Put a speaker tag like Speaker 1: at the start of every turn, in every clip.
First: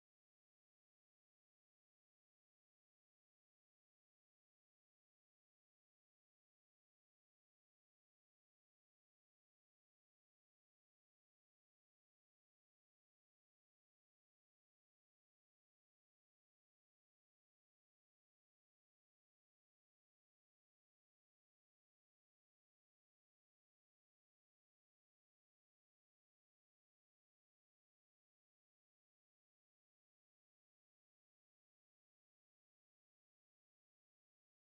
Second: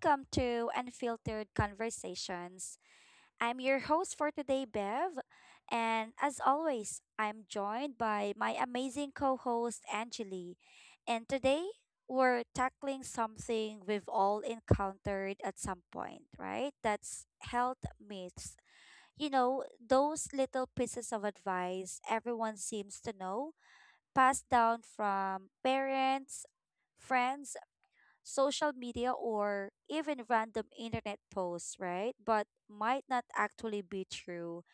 Speaker 1: welcome to Unfiltered Conversations. I'm your host for today, Bev. And as always, I'm joined by my amazing co host, Angeli. And today, we're tackling something we've all encountered at some point, right? That's health myths. Those little pieces of advice everyone seems to know, passed down from parents, friends, social media, or even random internet posts, right? But might not actually be true.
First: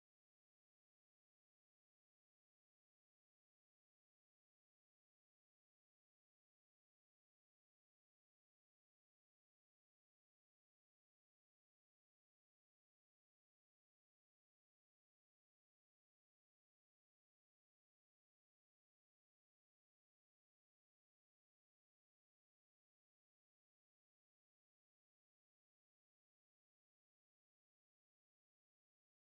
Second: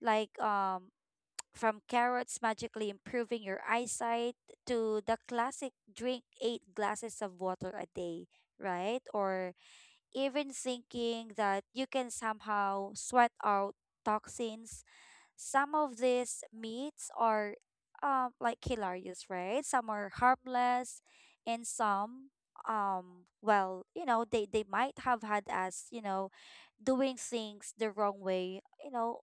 Speaker 1: Like from carrots magically improving your eyesight to the classic drink 8 glasses of water a day, right? Or even thinking that you can somehow sweat out toxins, some of these myths are like hilarious, right? Some are harmless and some, well, they might have had us, doing things the wrong way,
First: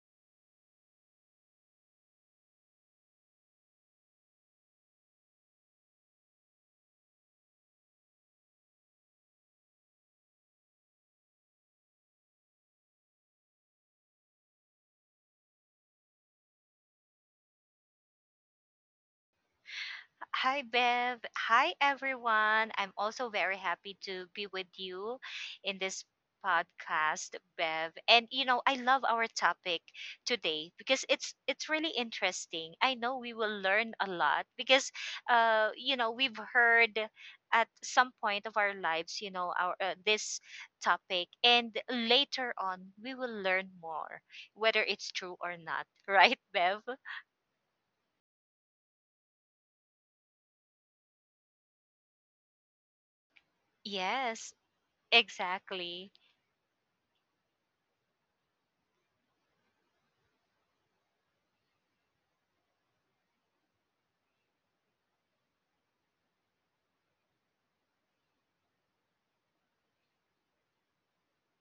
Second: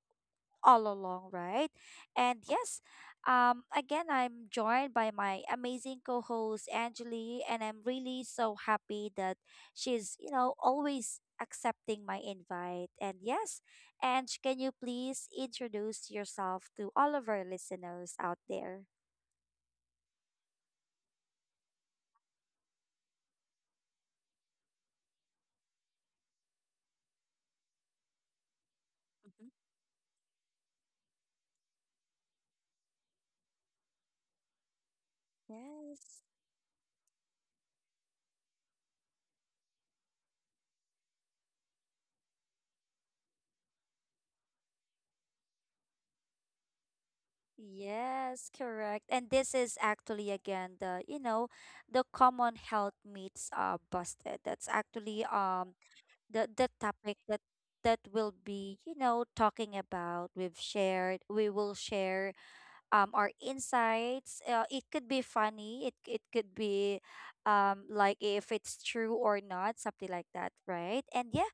Speaker 1: all along, right? And yes, again, I'm joined by my amazing co host, Angeli, and I'm really so happy that she's, always accepting my invite. And yes, Ange, can you please introduce yourself to all of our listeners out there?
Speaker 2: Hi, Bev. Hi, everyone. I'm also very happy to be with you in this podcast, Bev. And you know, I love our
Speaker 1: Mhm.
Speaker 2: topic today because it's really interesting. I know we will learn a lot because,
Speaker 1: Yes.
Speaker 2: we've heard at some point of our lives, our this topic, and later on we will learn more, whether it's true or not, right, Bev?
Speaker 1: Yes, correct. And this is actually again the, the common health myths are
Speaker 2: Yes,
Speaker 1: busted. That's actually
Speaker 2: exactly.
Speaker 1: the topic that that will be, talking about. We will share our insights. It could be funny, it could be like if it's true or not, something like that, right? And yeah,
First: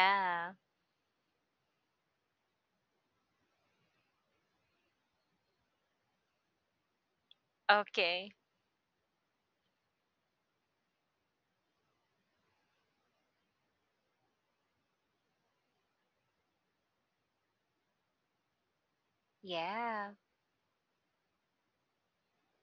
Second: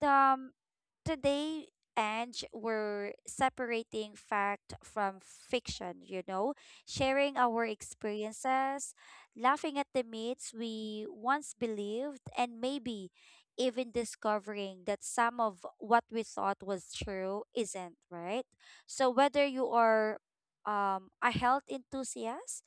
Speaker 1: the, today, Ange, we're separating fact from fiction, sharing our
Speaker 2: Okay.
Speaker 1: experiences, laughing at the myths we once believed, and maybe even discovering that some of what we thought was true isn't, right? So, whether you
Speaker 2: Yeah.
Speaker 1: are a health enthusiast,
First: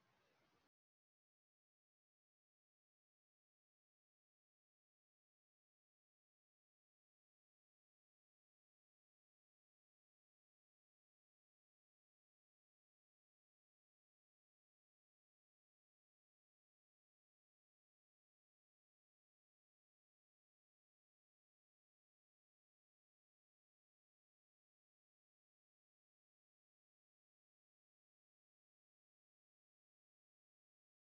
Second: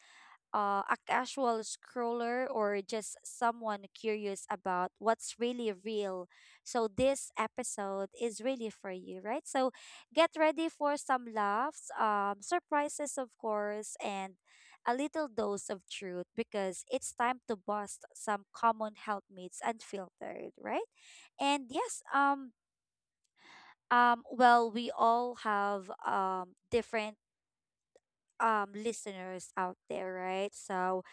Speaker 1: a casual scroller, or just someone curious about what's really real. So, this episode is really for you, right? So, get ready for some laughs, surprises, of course, and a little dose of truth because it's time to bust some common helpmates unfiltered, right? And yes, well, we all have different listeners out there, right? So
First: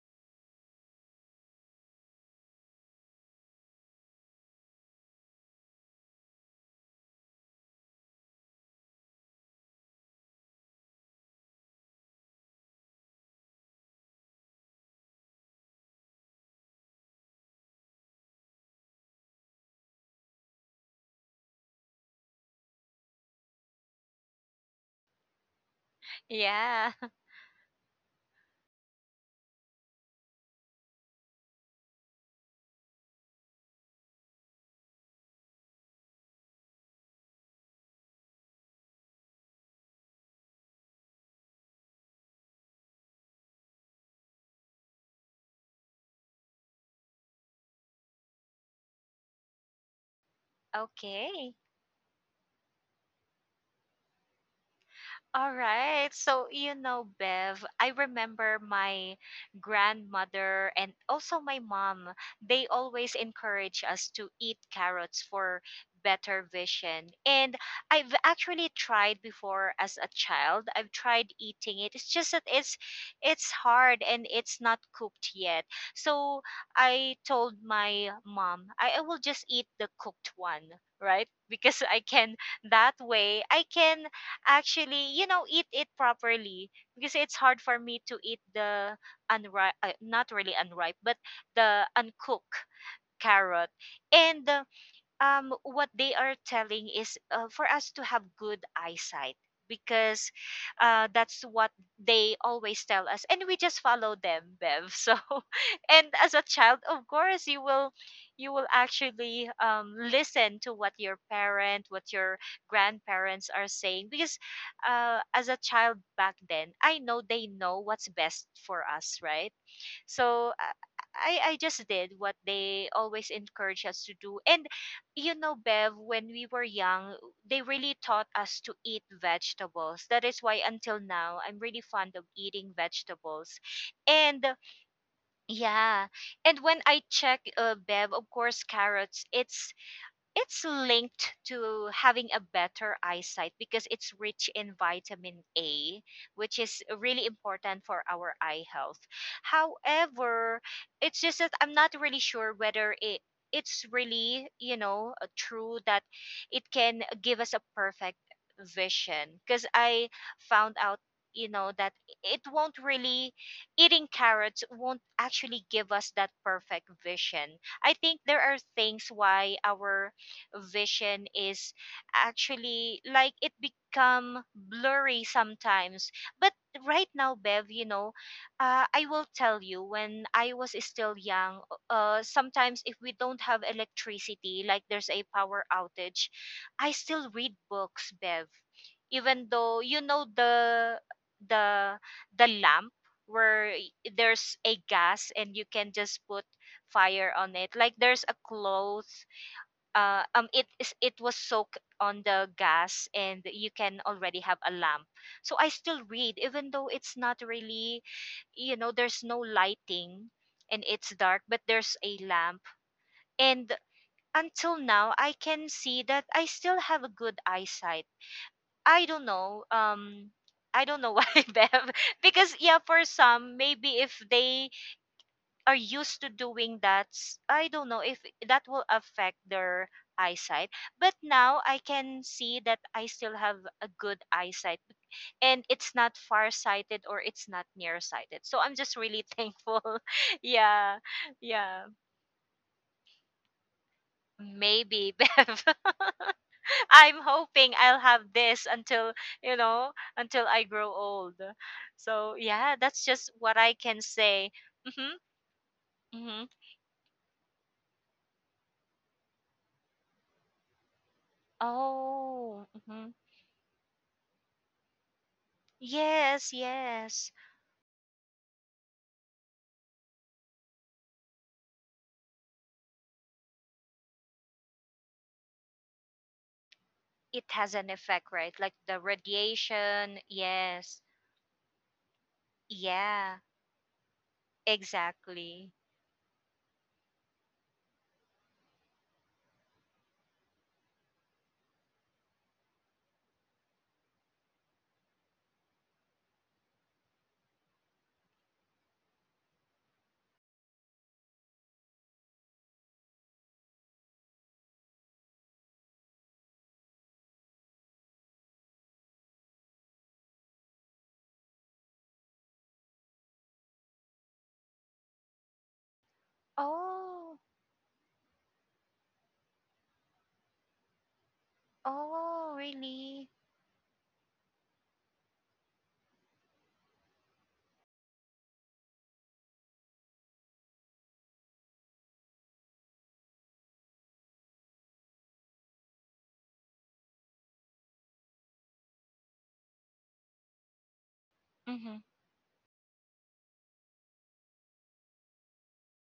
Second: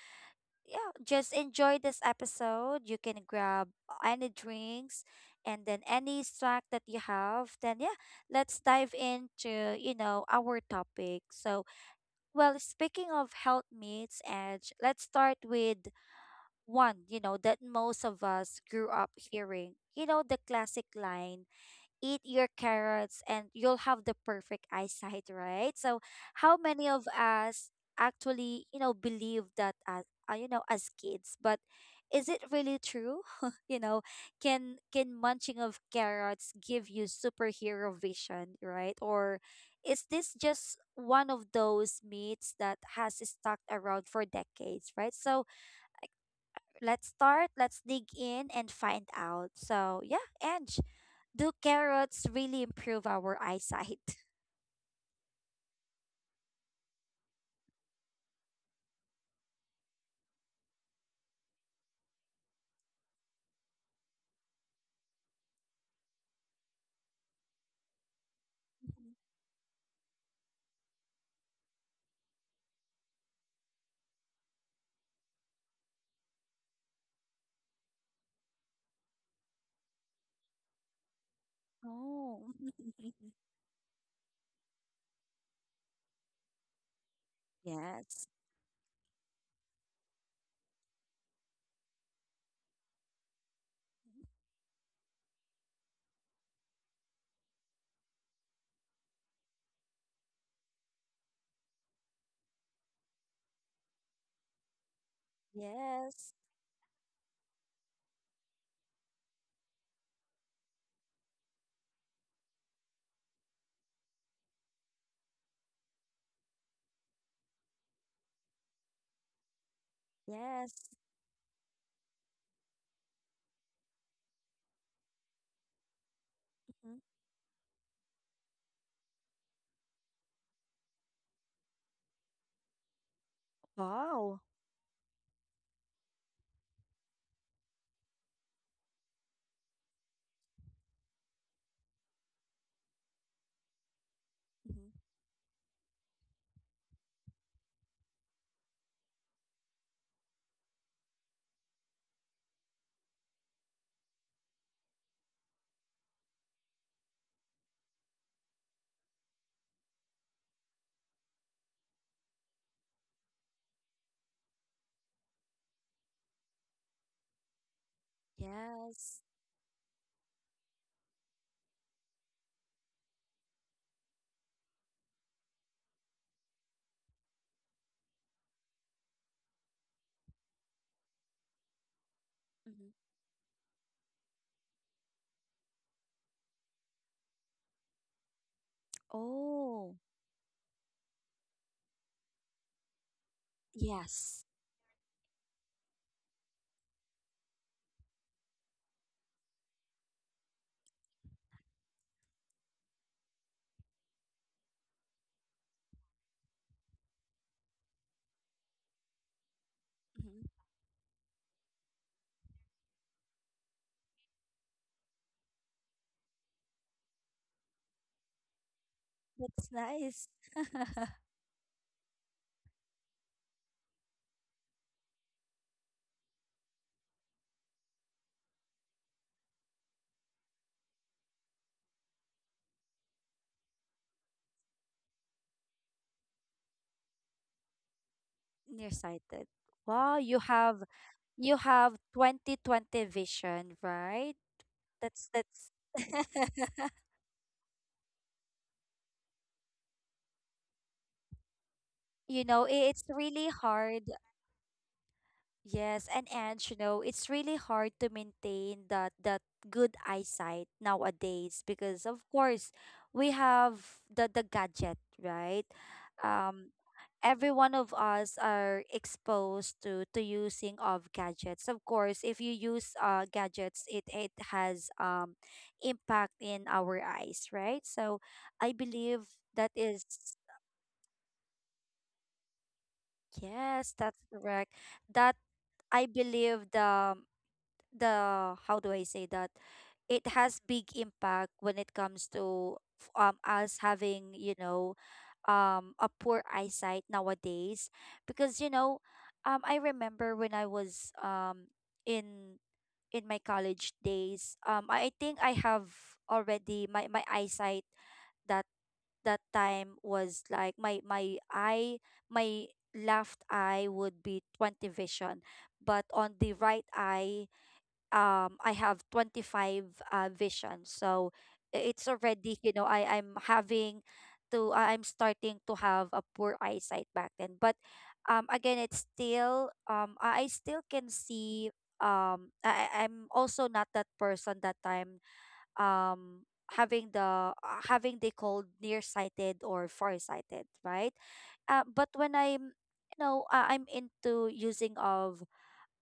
Speaker 1: yeah, just enjoy this episode. You can grab any drinks and then any snack that you have. Then, yeah, let's dive into, our topic. So, well, speaking of health myths, and let's start with one, that most of us grew up hearing. You know, the classic line, eat your carrots and you'll have the perfect eyesight, right? So how many
Speaker 2: Yeah.
Speaker 1: of us actually, believe that as as kids, but is it really true? You know, can munching of carrots give you superhero vision, right? Or is this just one of those myths that has stuck around for decades, right? So let's start, let's dig in and find out. So yeah, and do
Speaker 2: Okay.
Speaker 1: carrots really improve our eyesight?
Speaker 2: All right. So, Bev, I remember my grandmother and also my mom, they always encourage us to eat carrots for better vision. And I've actually tried before as a child. I've tried eating it. It's just that it's hard and it's not cooked yet. So, I told my mom, I will just eat the cooked one, right? Because I can
Speaker 1: Oh,
Speaker 2: that way I can actually, eat it properly because it's hard for me to
Speaker 1: yes,
Speaker 2: eat the unripe, not really unripe, but the uncooked carrot. And what they are telling is, for us to have good eyesight because, that's what they always tell us and we just follow them, Bev, so. And
Speaker 1: yes,
Speaker 2: as a child, of course, you will actually, listen to what your grandparents are saying because, as a child back then, I know they know what's best for us, right? So I
Speaker 1: yes.
Speaker 2: I I just did what they always encourage us to do. And you know, Bev, when we were
Speaker 1: Mhm.
Speaker 2: young, they really taught us to eat vegetables. That is why until now I'm really fond of eating vegetables.
Speaker 1: Wow.
Speaker 2: And, yeah, and when I check, Bev, of course, carrots, it's linked to having a better eyesight because it's rich in
Speaker 1: Mhm.
Speaker 2: vitamin A, which is really important for our eye health. However, it's just that I'm not really sure whether it's really, true that it can give us a perfect vision because I found out, that it won't really eating carrots won't actually give us that perfect vision. I think there are things
Speaker 1: Yes.
Speaker 2: why our vision is actually, like, it become blurry sometimes. But right now, Bev, I will tell you, when I was still young, sometimes
Speaker 1: Mhm.
Speaker 2: if we don't have electricity, like there's a power outage, I still read books, Bev, even though,
Speaker 1: Oh,
Speaker 2: the the lamp, where y-
Speaker 1: yes.
Speaker 2: there's a gas and you can just put fire on it, like there's a cloth. It was soaked on the gas and you can already have a lamp. So I still read, even though it's not really, there's no lighting
Speaker 1: Mhm.
Speaker 2: and it's dark, but there's a lamp. And until now I can see that I still have a good eyesight. i don't know
Speaker 1: That's
Speaker 2: um
Speaker 1: nice.
Speaker 2: I don't know why, Bev. Because, yeah, for some, maybe if they are used to doing that, I don't know if that will affect their eyesight. But now I can see that I still have a good eyesight and it's not farsighted or it's not nearsighted. So I'm just really
Speaker 1: Nearsighted.
Speaker 2: thankful.
Speaker 1: Wow, you have
Speaker 2: Yeah.
Speaker 1: you
Speaker 2: Yeah.
Speaker 1: have 20/20 vision, right?
Speaker 2: Maybe, Bev.
Speaker 1: That's
Speaker 2: I'm hoping I'll have this until, you know, until I grow old. So, yeah, that's
Speaker 1: it's
Speaker 2: just
Speaker 1: really
Speaker 2: what I can
Speaker 1: hard.
Speaker 2: say. Mhm.
Speaker 1: Yes,
Speaker 2: Mhm.
Speaker 1: and it's really hard to maintain that good eyesight nowadays because of
Speaker 2: Oh.
Speaker 1: course
Speaker 2: Mm-hmm.
Speaker 1: we have the gadget, right?
Speaker 2: Yes,
Speaker 1: Um,
Speaker 2: yes.
Speaker 1: every one of us are exposed to using of gadgets. Of course, if you use gadgets, it has impact in our
Speaker 2: It
Speaker 1: eyes,
Speaker 2: has
Speaker 1: right?
Speaker 2: an
Speaker 1: So
Speaker 2: effect, right? Like
Speaker 1: I
Speaker 2: the
Speaker 1: believe that is,
Speaker 2: radiation. Yes. Yeah,
Speaker 1: yes, that's correct. That
Speaker 2: exactly.
Speaker 1: I believe the how do I say that? It has big impact when it comes to us having, a poor eyesight nowadays because I remember when I was in in my college days, um I think I have already my my eyesight that that time was like my left eye would be 20 vision but on the right
Speaker 2: Oh,
Speaker 1: eye I have 25 visions. So it's
Speaker 2: oh,
Speaker 1: already, I
Speaker 2: really?
Speaker 1: I'm having to I- I'm starting to have a poor eyesight back then. But again, it's still um I still can see. I'm also not that person that time um having the cold nearsighted or farsighted, right?
Speaker 2: Mm-hmm,
Speaker 1: But when I'm I'm into using of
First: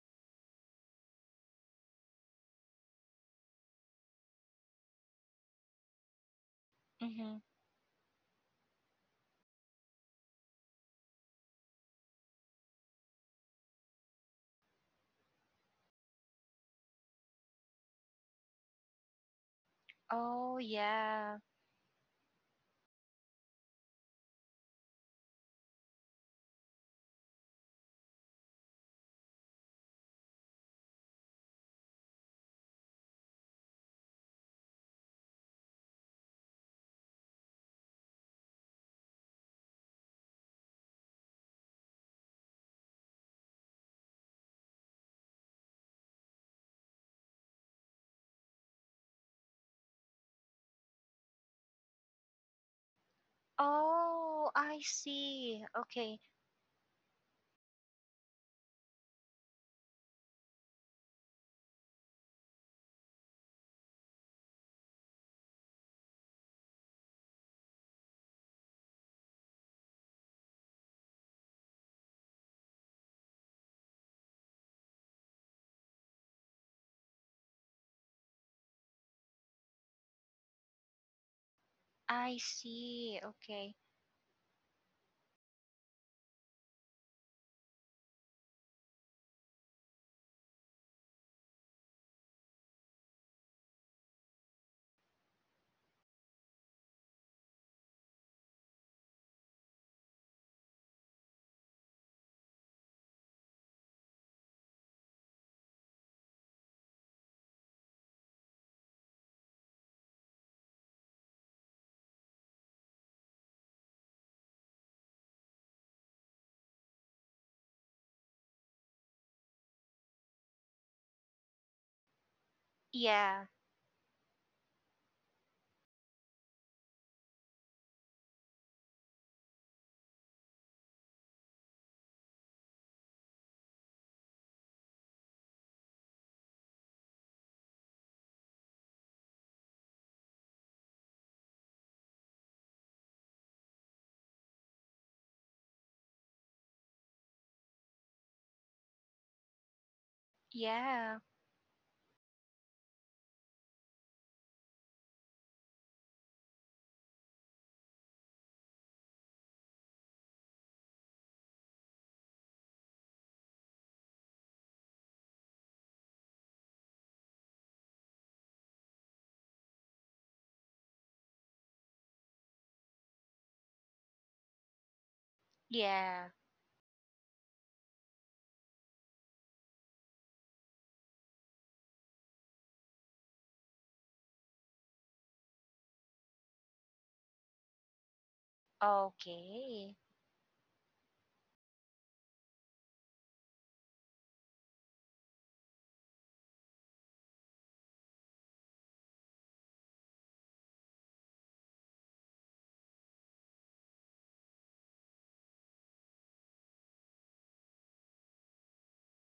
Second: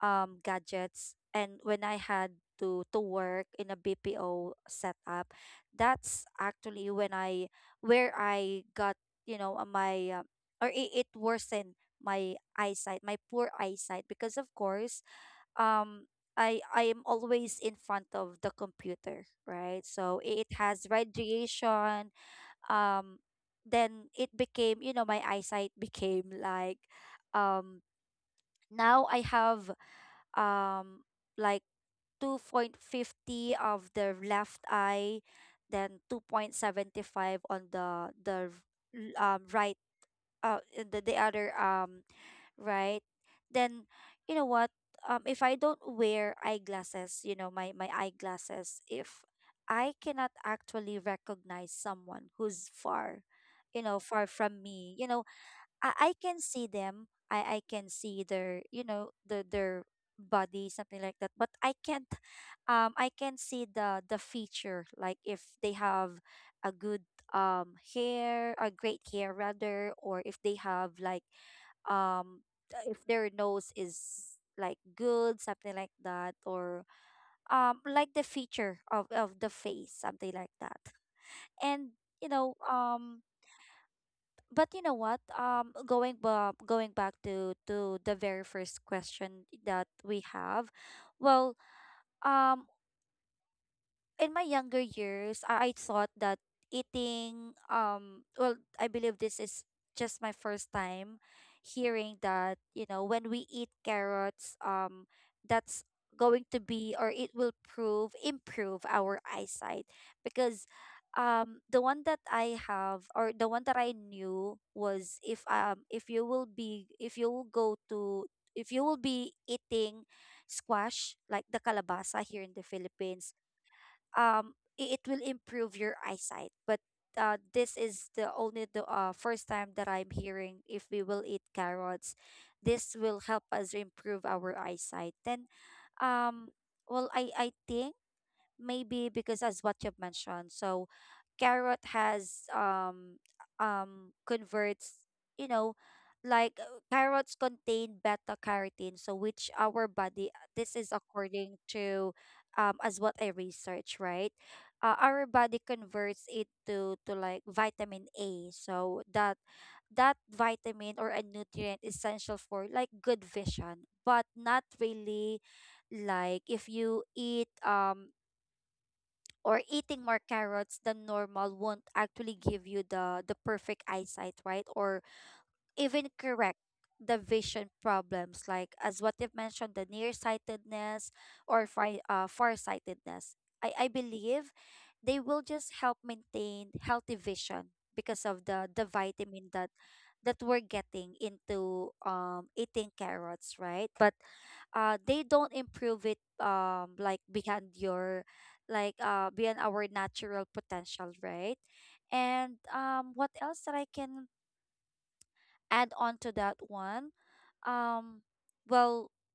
Speaker 1: gadgets and when I had to work in a BPO setup, that's actually when
Speaker 2: mm-hmm.
Speaker 1: I where I got, you know, my or it worsened my eyesight, my poor eyesight because of course, um I am always in front of the computer, right? So it
Speaker 2: Oh,
Speaker 1: has
Speaker 2: yeah.
Speaker 1: radiation. um then it became, my eyesight became like, um now I have, um like 2.50 of the left eye, then 2.75 on the right, the other right. Then you know what if I don't wear eyeglasses, you know my my eyeglasses if I cannot actually recognize someone who's far, far
Speaker 2: Oh,
Speaker 1: from
Speaker 2: I
Speaker 1: me. You know,
Speaker 2: see.
Speaker 1: I
Speaker 2: Okay,
Speaker 1: can see them. I can see their, their body, something like that. But I can't, I can see the feature, like if they have a good, hair, a great hair rather, or if they have like um if their nose is like good, something like that, or like the feature of the face, something like that.
Speaker 2: I
Speaker 1: And
Speaker 2: see. Okay.
Speaker 1: but going back to the very first question that we have, well, um in my younger years, I thought that eating well, I believe this is just my first time hearing that, when we eat carrots, that's going to be or it will prove improve our eyesight because the one that I have or the one that I knew was if you will be if you will go to if you will be eating squash like the kalabasa here in the Philippines,
Speaker 2: Yeah,
Speaker 1: um it will improve your eyesight but this is the only the first time that I'm hearing if we will eat carrots, this will help us improve our eyesight. Then um well I think maybe because as what you've mentioned, so carrot has converts, you know, like carrots contain beta carotene, so which our body, this is
Speaker 2: yeah,
Speaker 1: according to as what I research, right? Our body converts it to like vitamin A, so that, that vitamin or a nutrient essential for like good vision, but not really like if you eat or eating more carrots than normal won't actually give you the perfect eyesight, right? Or even
Speaker 2: yeah.
Speaker 1: correct the vision problems like as what you've mentioned, the nearsightedness or farsightedness. I believe they will just help maintain healthy vision because of the vitamin that
Speaker 2: Okay.
Speaker 1: that we're getting into eating carrots, right? But they don't improve it like beyond your beyond our natural potential, right? And what else that I can add on to that one, um, well,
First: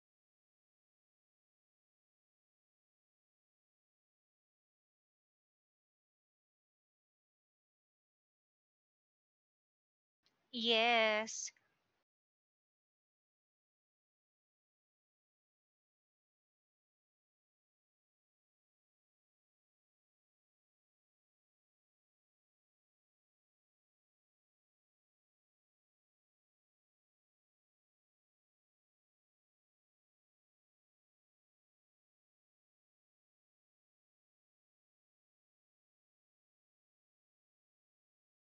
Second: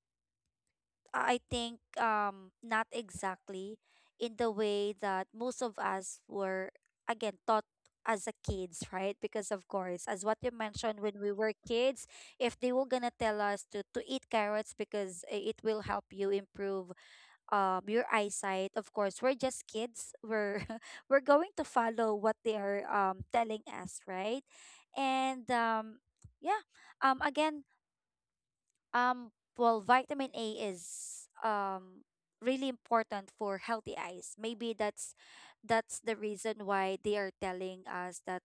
Speaker 1: I think, not exactly in the way that most of us were again taught as a kids, right? Because of course, as what you mentioned, when we
Speaker 2: Yes,
Speaker 1: were kids, if they were gonna tell us to eat carrots because it will help you improve your eyesight, of course, we're just kids. We're we're going to follow what they are telling us, right? And yeah, again um, well, vitamin A is really important for healthy eyes. Maybe that's the reason why they are telling us that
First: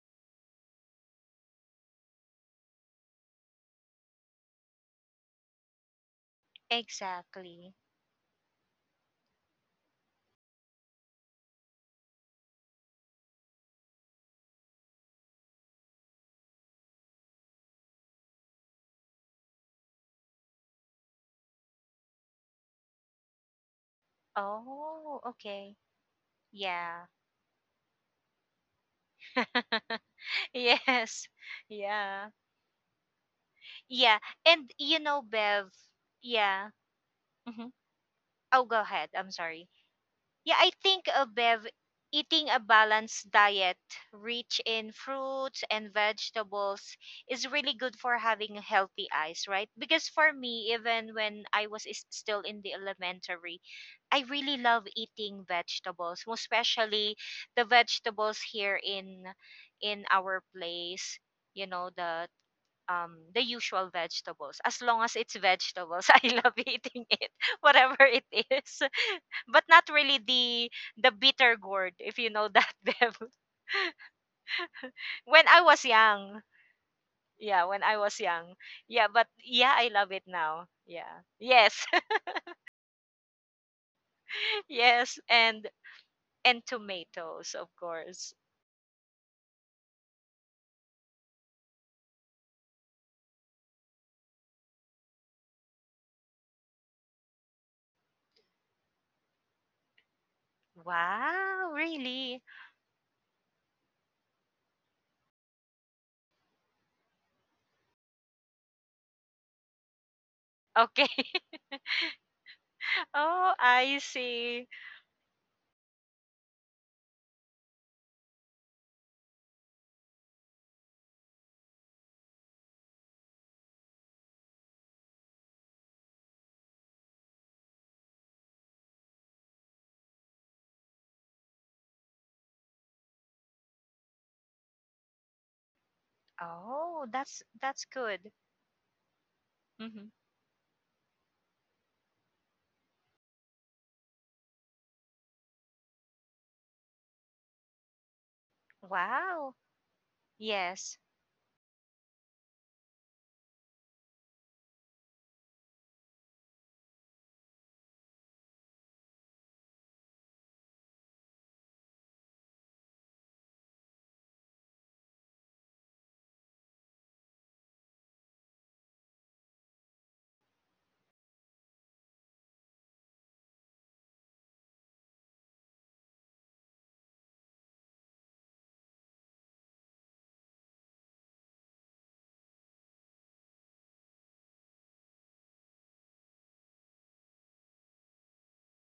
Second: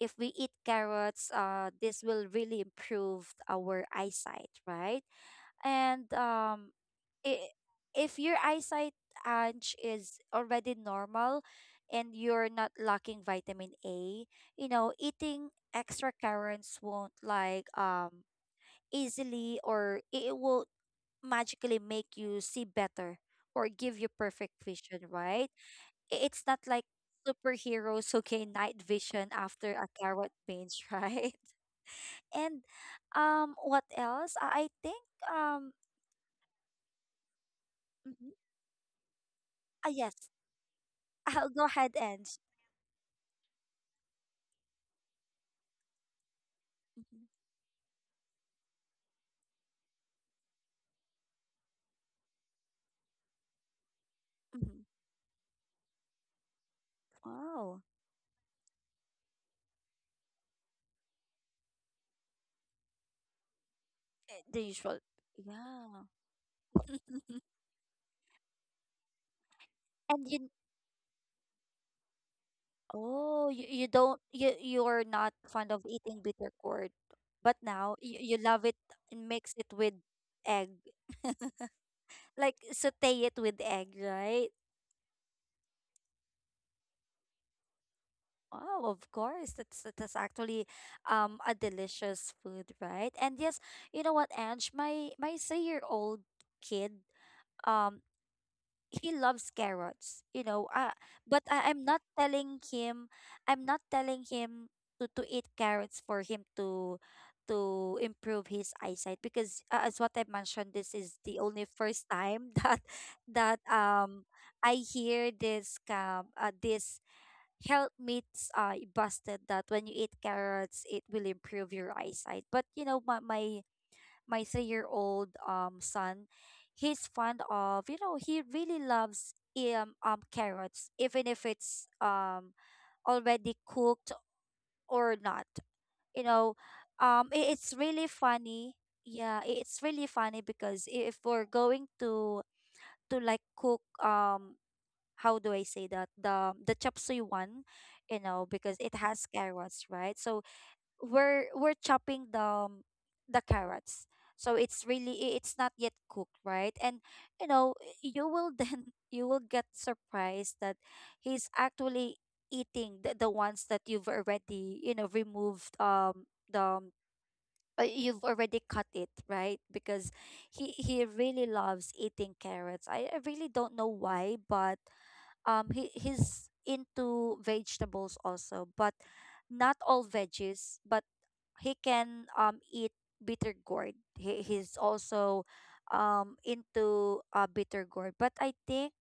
Speaker 1: if we eat carrots, this will really improve our eyesight, right? And i-
Speaker 2: exactly.
Speaker 1: if your eyesight, Ange, is already normal and you're not lacking vitamin A, eating extra carrots won't like easily, or it will magically make you see better or give you perfect vision,
Speaker 2: Oh,
Speaker 1: right?
Speaker 2: okay.
Speaker 1: I- It's not like
Speaker 2: Yeah.
Speaker 1: superheroes who gain night vision after a carrot binge,
Speaker 2: Yes.
Speaker 1: right?
Speaker 2: Yeah.
Speaker 1: And what
Speaker 2: Yeah.
Speaker 1: else? I
Speaker 2: And
Speaker 1: think
Speaker 2: you know, Bev,
Speaker 1: um
Speaker 2: yeah. Hmm.
Speaker 1: mhm.
Speaker 2: Oh, go ahead. I'm sorry.
Speaker 1: Ah yes,
Speaker 2: Yeah, I think,
Speaker 1: I'll go
Speaker 2: Bev,
Speaker 1: ahead and
Speaker 2: eating a balanced diet rich in fruits and vegetables
Speaker 1: mm-hmm.
Speaker 2: is really good for having healthy eyes, right? Because for me, even when I was still in the elementary, I really love eating vegetables, most especially the
Speaker 1: Wow.
Speaker 2: vegetables here in our place, you know the the usual
Speaker 1: The
Speaker 2: vegetables. As
Speaker 1: usual.
Speaker 2: long as it's
Speaker 1: Yeah.
Speaker 2: vegetables, I love eating it, whatever it is. But not really
Speaker 1: And you,
Speaker 2: the bitter gourd, if you know that, Bev.
Speaker 1: oh, you don't you you're not
Speaker 2: When I
Speaker 1: fond of
Speaker 2: was
Speaker 1: eating
Speaker 2: young.
Speaker 1: bitter gourd, but
Speaker 2: Yeah, when
Speaker 1: now
Speaker 2: I
Speaker 1: you,
Speaker 2: was
Speaker 1: you
Speaker 2: young.
Speaker 1: love it
Speaker 2: Yeah,
Speaker 1: and
Speaker 2: but
Speaker 1: mix it
Speaker 2: yeah, I
Speaker 1: with
Speaker 2: love it now.
Speaker 1: egg.
Speaker 2: Yeah. Yes.
Speaker 1: Like saute it with egg, right?
Speaker 2: Yes, and tomatoes, of course.
Speaker 1: Oh, of course. That's actually a delicious food, right? And yes, you know what, Ange, my 3 year old kid um he loves carrots. But
Speaker 2: Wow,
Speaker 1: I'm not
Speaker 2: really?
Speaker 1: telling him i'm not telling him to eat carrots for him to improve his eyesight because as what I mentioned this
Speaker 2: Okay.
Speaker 1: is the only first time that
Speaker 2: Oh,
Speaker 1: that
Speaker 2: I
Speaker 1: um
Speaker 2: see.
Speaker 1: I hear this this health myths busted that when you eat carrots it will improve your eyesight. But you know my three-year-old son, he's fond of he really loves carrots even if it's already cooked or not. You know,
Speaker 2: Oh, that's
Speaker 1: it's
Speaker 2: that's
Speaker 1: really
Speaker 2: good.
Speaker 1: funny. Yeah, it's really
Speaker 2: Hmm.
Speaker 1: funny because if we're going to like cook how do I say that, the chop suey one, you know, because it has
Speaker 2: Wow.
Speaker 1: carrots, right? So
Speaker 2: Yes.
Speaker 1: we're chopping the carrots, so it's really it's not yet cooked right, and you know you will then you will get surprised that he's actually eating the ones that you've already you know removed the you've already cut it right, because he really loves eating carrots. I really don't know why, but he's into vegetables also, but not all veggies. But he can eat bitter gourd. He's also into bitter gourd, but I think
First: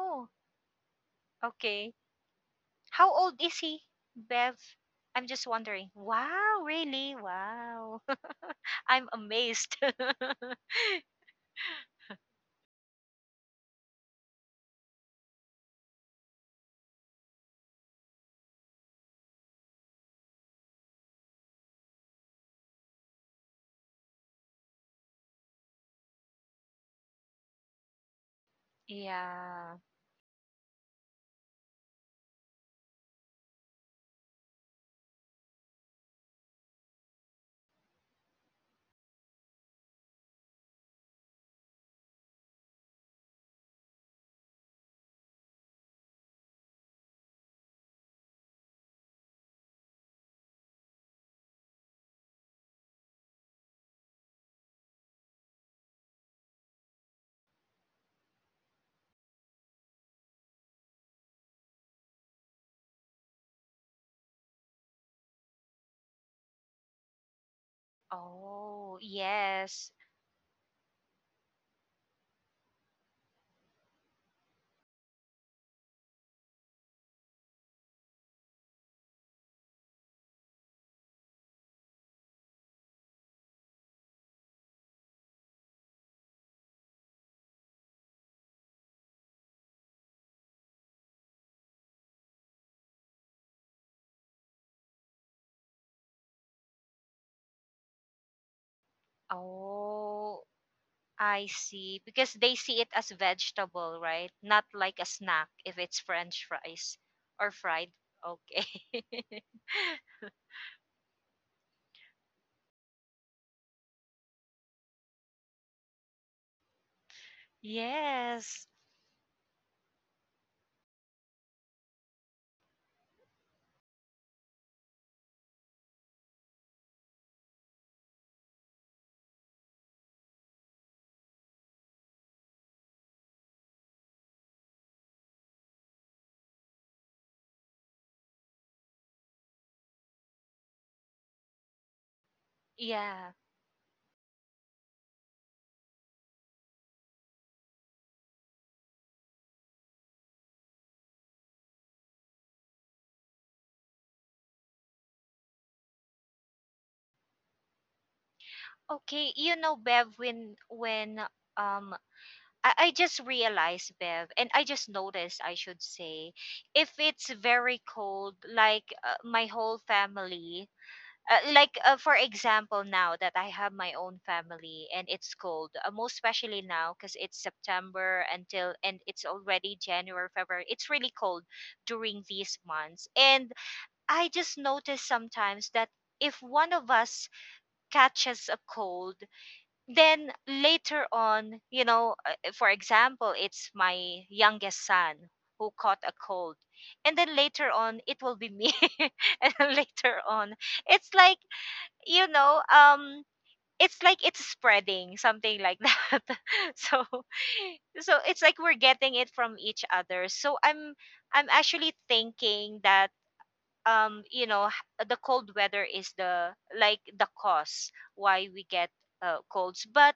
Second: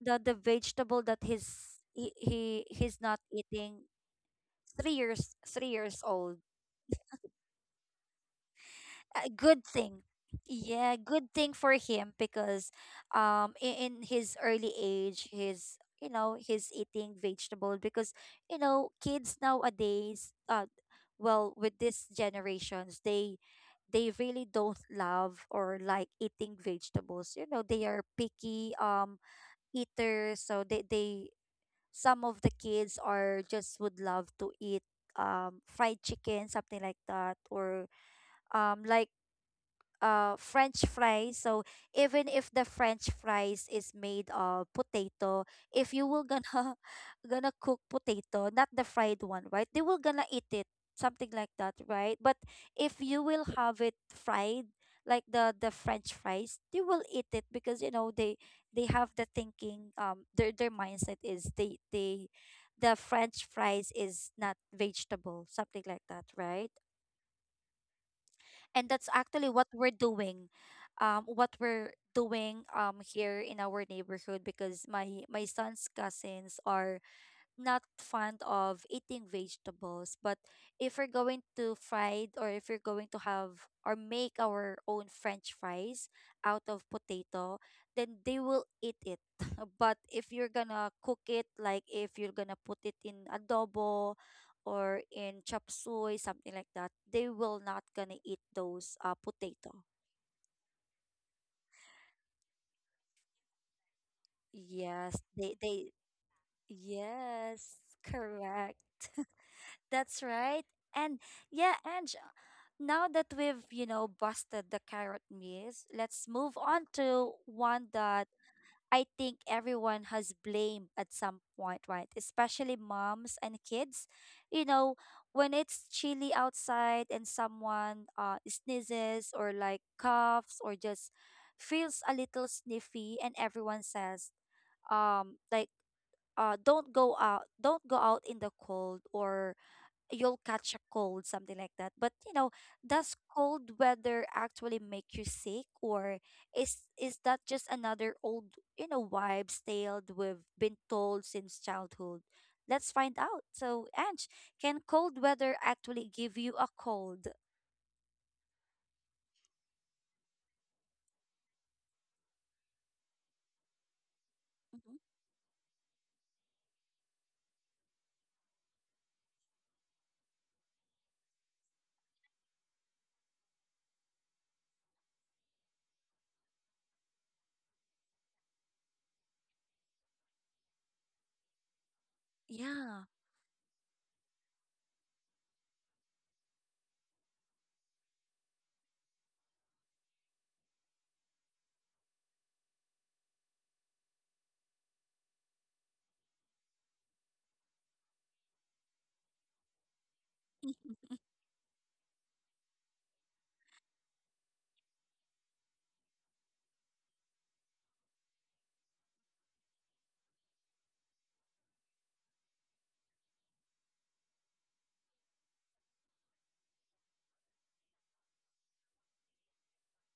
Speaker 1: the vegetable that he's
Speaker 2: okay.
Speaker 1: he he's
Speaker 2: How
Speaker 1: not
Speaker 2: old is he,
Speaker 1: eating.
Speaker 2: Bev?
Speaker 1: three
Speaker 2: I'm
Speaker 1: years
Speaker 2: just
Speaker 1: three
Speaker 2: wondering.
Speaker 1: years old,
Speaker 2: Wow, really? Wow. I'm
Speaker 1: a good
Speaker 2: amazed.
Speaker 1: thing. Yeah, good thing for him because in his early age he's you know he's eating vegetable, because you know kids nowadays well with these generations they really don't love or like eating vegetables. You know, they are picky
Speaker 2: Yeah.
Speaker 1: eaters, so they some of the kids are just would love to eat fried chicken, something like that, or like french fries. So even if the french fries is made of potato, if you will gonna gonna cook potato not the fried one, right, they will gonna eat it, something like that, right? But if you will have it fried like the french fries, they will eat it, because you know they have the thinking their mindset is the french fries is not vegetable, something like that, right? And
Speaker 2: Oh,
Speaker 1: that's actually what
Speaker 2: yes.
Speaker 1: we're doing here in our neighborhood, because my son's cousins are not fond of eating vegetables, but if we're going to fried or if we're going to have or make our own french fries out of potato, then they will eat it. But if you're gonna cook it, like if you're gonna put it in adobo or in chop suey, something like that, they will not gonna eat those potato.
Speaker 2: Oh, I see. Because they see it as vegetable, right? Not like a
Speaker 1: Yes,
Speaker 2: snack if
Speaker 1: they
Speaker 2: it's French fries or
Speaker 1: yes,
Speaker 2: fried.
Speaker 1: correct.
Speaker 2: Okay.
Speaker 1: That's right. And yeah, Ange, now that we've, you know, busted the carrot maze, let's move on to one that
Speaker 2: Yes.
Speaker 1: I think everyone has blamed at some point, right? Especially moms and kids. You know, when it's chilly outside and someone sneezes or like coughs or just feels a little sniffy and everyone says, um, like, don't go out, in the cold or you'll catch a cold, something like that. But you know, does
Speaker 2: Yeah.
Speaker 1: cold weather actually make you sick, or is that just another old, you know, wives' tale we've been told since childhood? Let's find out. So, Ange, can cold weather actually give you a cold?
Speaker 2: Okay. You know, Bev, when um I just realized, Bev, and I just
Speaker 1: Mhm.
Speaker 2: noticed, I should say, if it's very cold, like, my whole family, like, for example, now that I have my own family and it's cold, most especially now because it's September until and it's already January, February, it's really cold during these
Speaker 1: Yeah.
Speaker 2: months. And I just notice sometimes that if one of us catches a cold, then later on, for example, it's my youngest son who caught a cold. And then later on, it will be me. And then later on, it's like, you know, um, it's like it's spreading, something like that. so, so it's like we're getting it from each other. So I'm actually thinking that, the cold weather is the like the cause why we get, colds, but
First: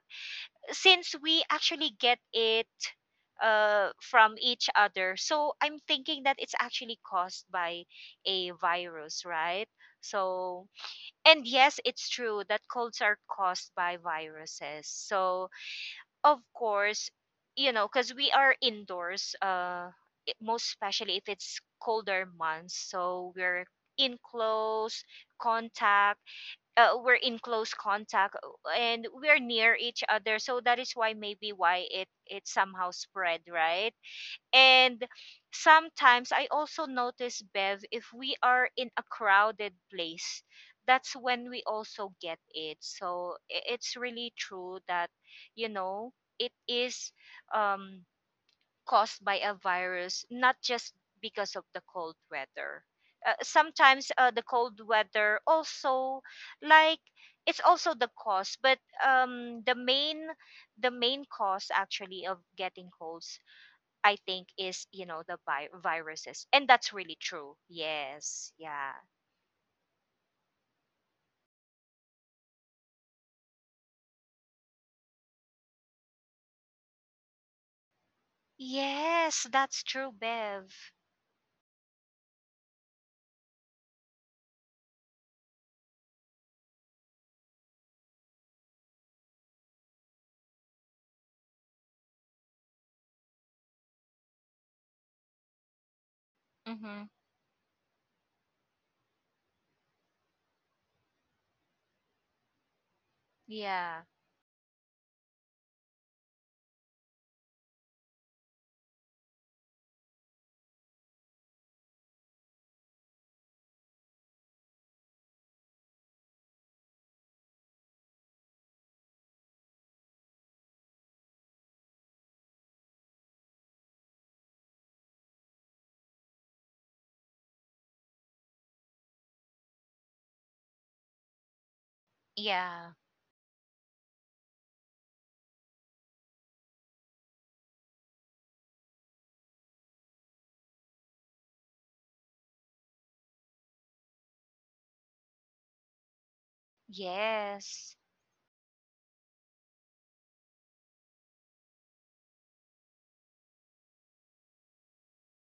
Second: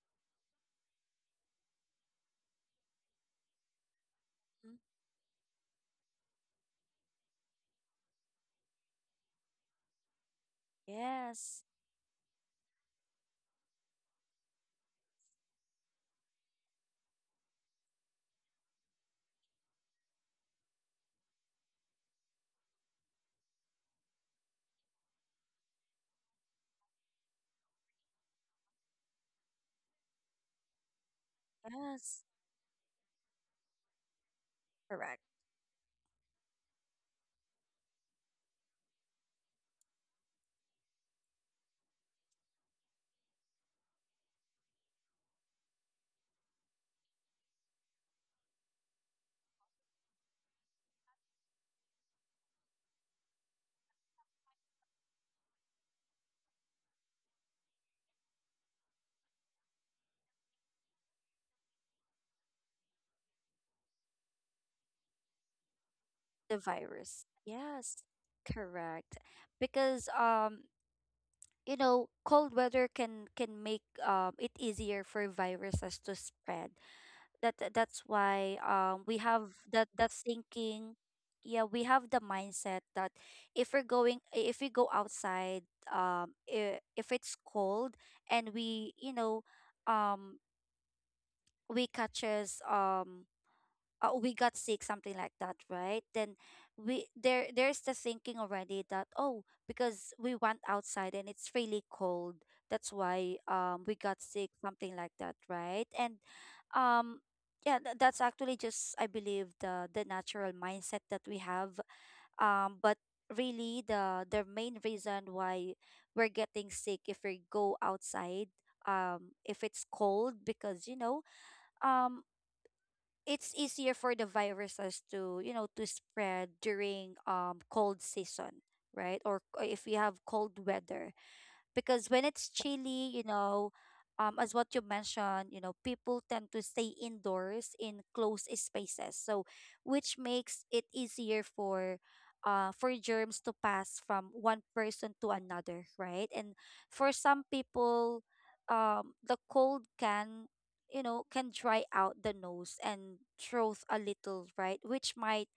Speaker 2: since we actually get it, from each
Speaker 1: Mhm.
Speaker 2: other. So I'm thinking that it's actually caused by a virus, right? So, and
Speaker 1: Yes.
Speaker 2: yes, it's true that colds are caused by viruses. So, of course, because we are indoors, most especially if it's colder months. So, we're in close contact we're in close contact and we're near each other, so that is why maybe why it
Speaker 1: Yes.
Speaker 2: it somehow spread, right? And
Speaker 1: Correct.
Speaker 2: sometimes I also notice, Bev, if we are in a crowded place, that's when we also get it. So it's really true that, you know it is, um caused by a virus, not just because of the cold weather. Sometimes, the cold weather also, like, it's also the cause, but um the main the main cause actually of getting colds, I think, is, the viruses,
Speaker 1: The
Speaker 2: and that's really
Speaker 1: virus.
Speaker 2: true.
Speaker 1: Yes.
Speaker 2: Yes. Yeah.
Speaker 1: Correct. Because you know cold weather can make it easier for viruses to spread. That that- that's why we
Speaker 2: Yes,
Speaker 1: have
Speaker 2: that's
Speaker 1: that
Speaker 2: true, Bev.
Speaker 1: thinking. Yeah, we have the mindset that if we're going if we go outside if it's cold, and we you know um we catches we got sick, something like that, right? Then we
Speaker 2: Mhm.
Speaker 1: there there's the thinking already that oh, because we went outside and it's really cold, that's why we
Speaker 2: Yeah.
Speaker 1: got sick, something like that, right? And um yeah, that's actually just I believe the natural mindset that we have, but really the main reason why we're getting sick if we go outside if it's cold, because you know um it's easier for the viruses to you know to spread during cold season, right, or if we have cold weather. Because when it's
Speaker 2: Yeah.
Speaker 1: chilly, you know, as what you mentioned, you know, people tend to stay indoors in closed spaces, so which makes it easier for germs to pass from one person to another, right? And for some
Speaker 2: Yes.
Speaker 1: people, the cold can you know can dry out the nose and throat a little, right? Which might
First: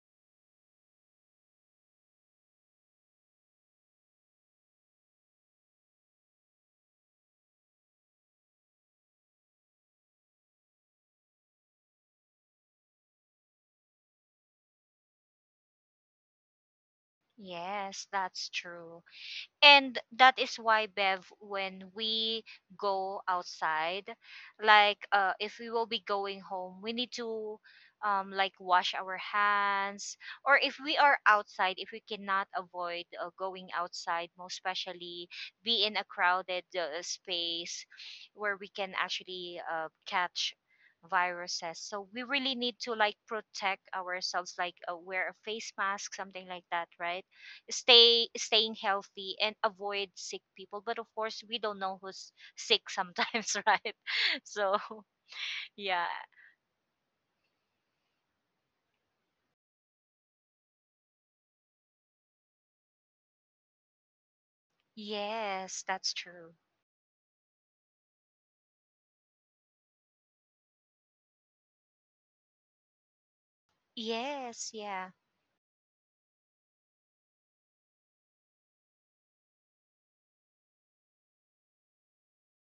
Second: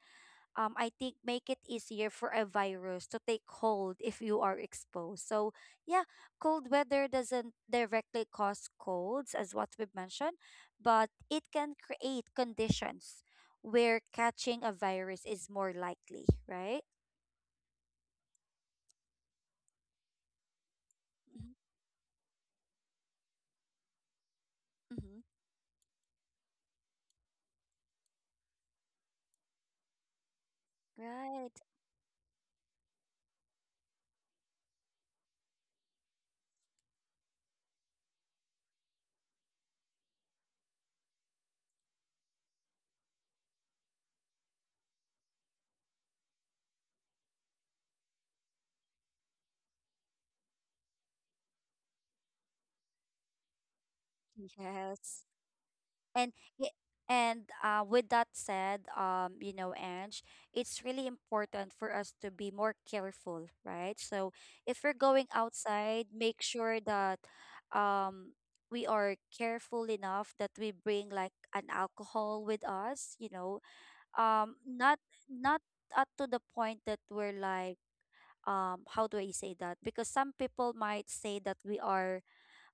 Speaker 1: I think make it easier for a virus to take hold if you are exposed. So yeah, cold weather doesn't directly cause colds as what we've mentioned, but it can create conditions where catching a virus is more likely, right?
Speaker 2: Yes, that's true. And that is why, Bev, when we go outside, like,
Speaker 1: Mm-hmm.
Speaker 2: if we will be going home, we need to, like wash our hands. Or if we are
Speaker 1: Right.
Speaker 2: outside, if we cannot avoid, going outside, most especially be in a crowded, space where we can actually, catch viruses. So we really need to, like, protect ourselves, like, wear a face mask, something like that, right? Staying healthy and avoid sick people, but of course we don't know who's sick sometimes, right? So
Speaker 1: Yes.
Speaker 2: yeah.
Speaker 1: and y- and with that said, you know, Ange, it's really important for us to be more careful, right? So if we're going
Speaker 2: Yes,
Speaker 1: outside,
Speaker 2: that's
Speaker 1: make
Speaker 2: true.
Speaker 1: sure that um, we are careful enough that we bring like an alcohol with us, you know, um,
Speaker 2: Yes,
Speaker 1: not
Speaker 2: yeah.
Speaker 1: not up to the point that we're like, how do I say that? Because some people might say that we are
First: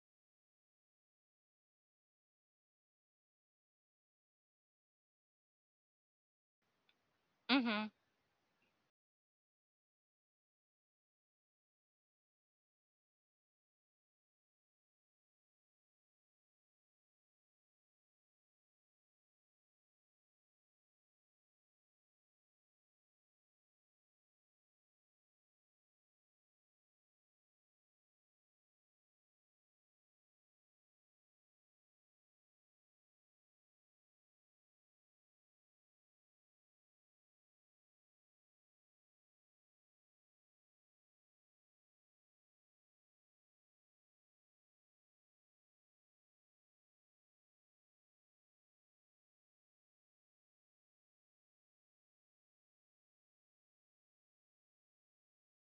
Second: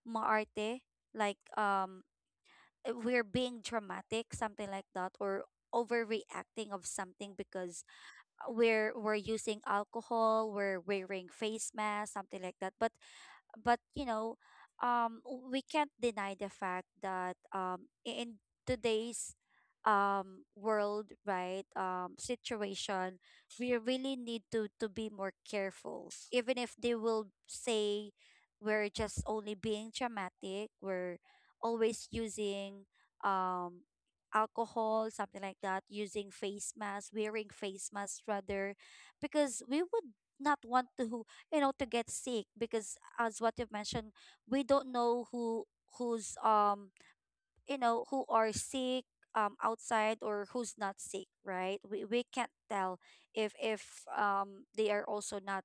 Speaker 1: maarte, like we're being dramatic, something like that, or overreacting of something, because
Speaker 2: Mhm.
Speaker 1: we're using alcohol, we're wearing face mask, something like that, but you know we can't deny the fact that in today's world, right, situation, we really need to be more careful, even if they will say we're just only being dramatic, we're always using um alcohol, something like that, using face masks, wearing face masks rather, because we would not want to you know to get sick, because as what you've mentioned, we don't know who's you know who are sick outside, or who's not sick, right? We we can't tell if they are also not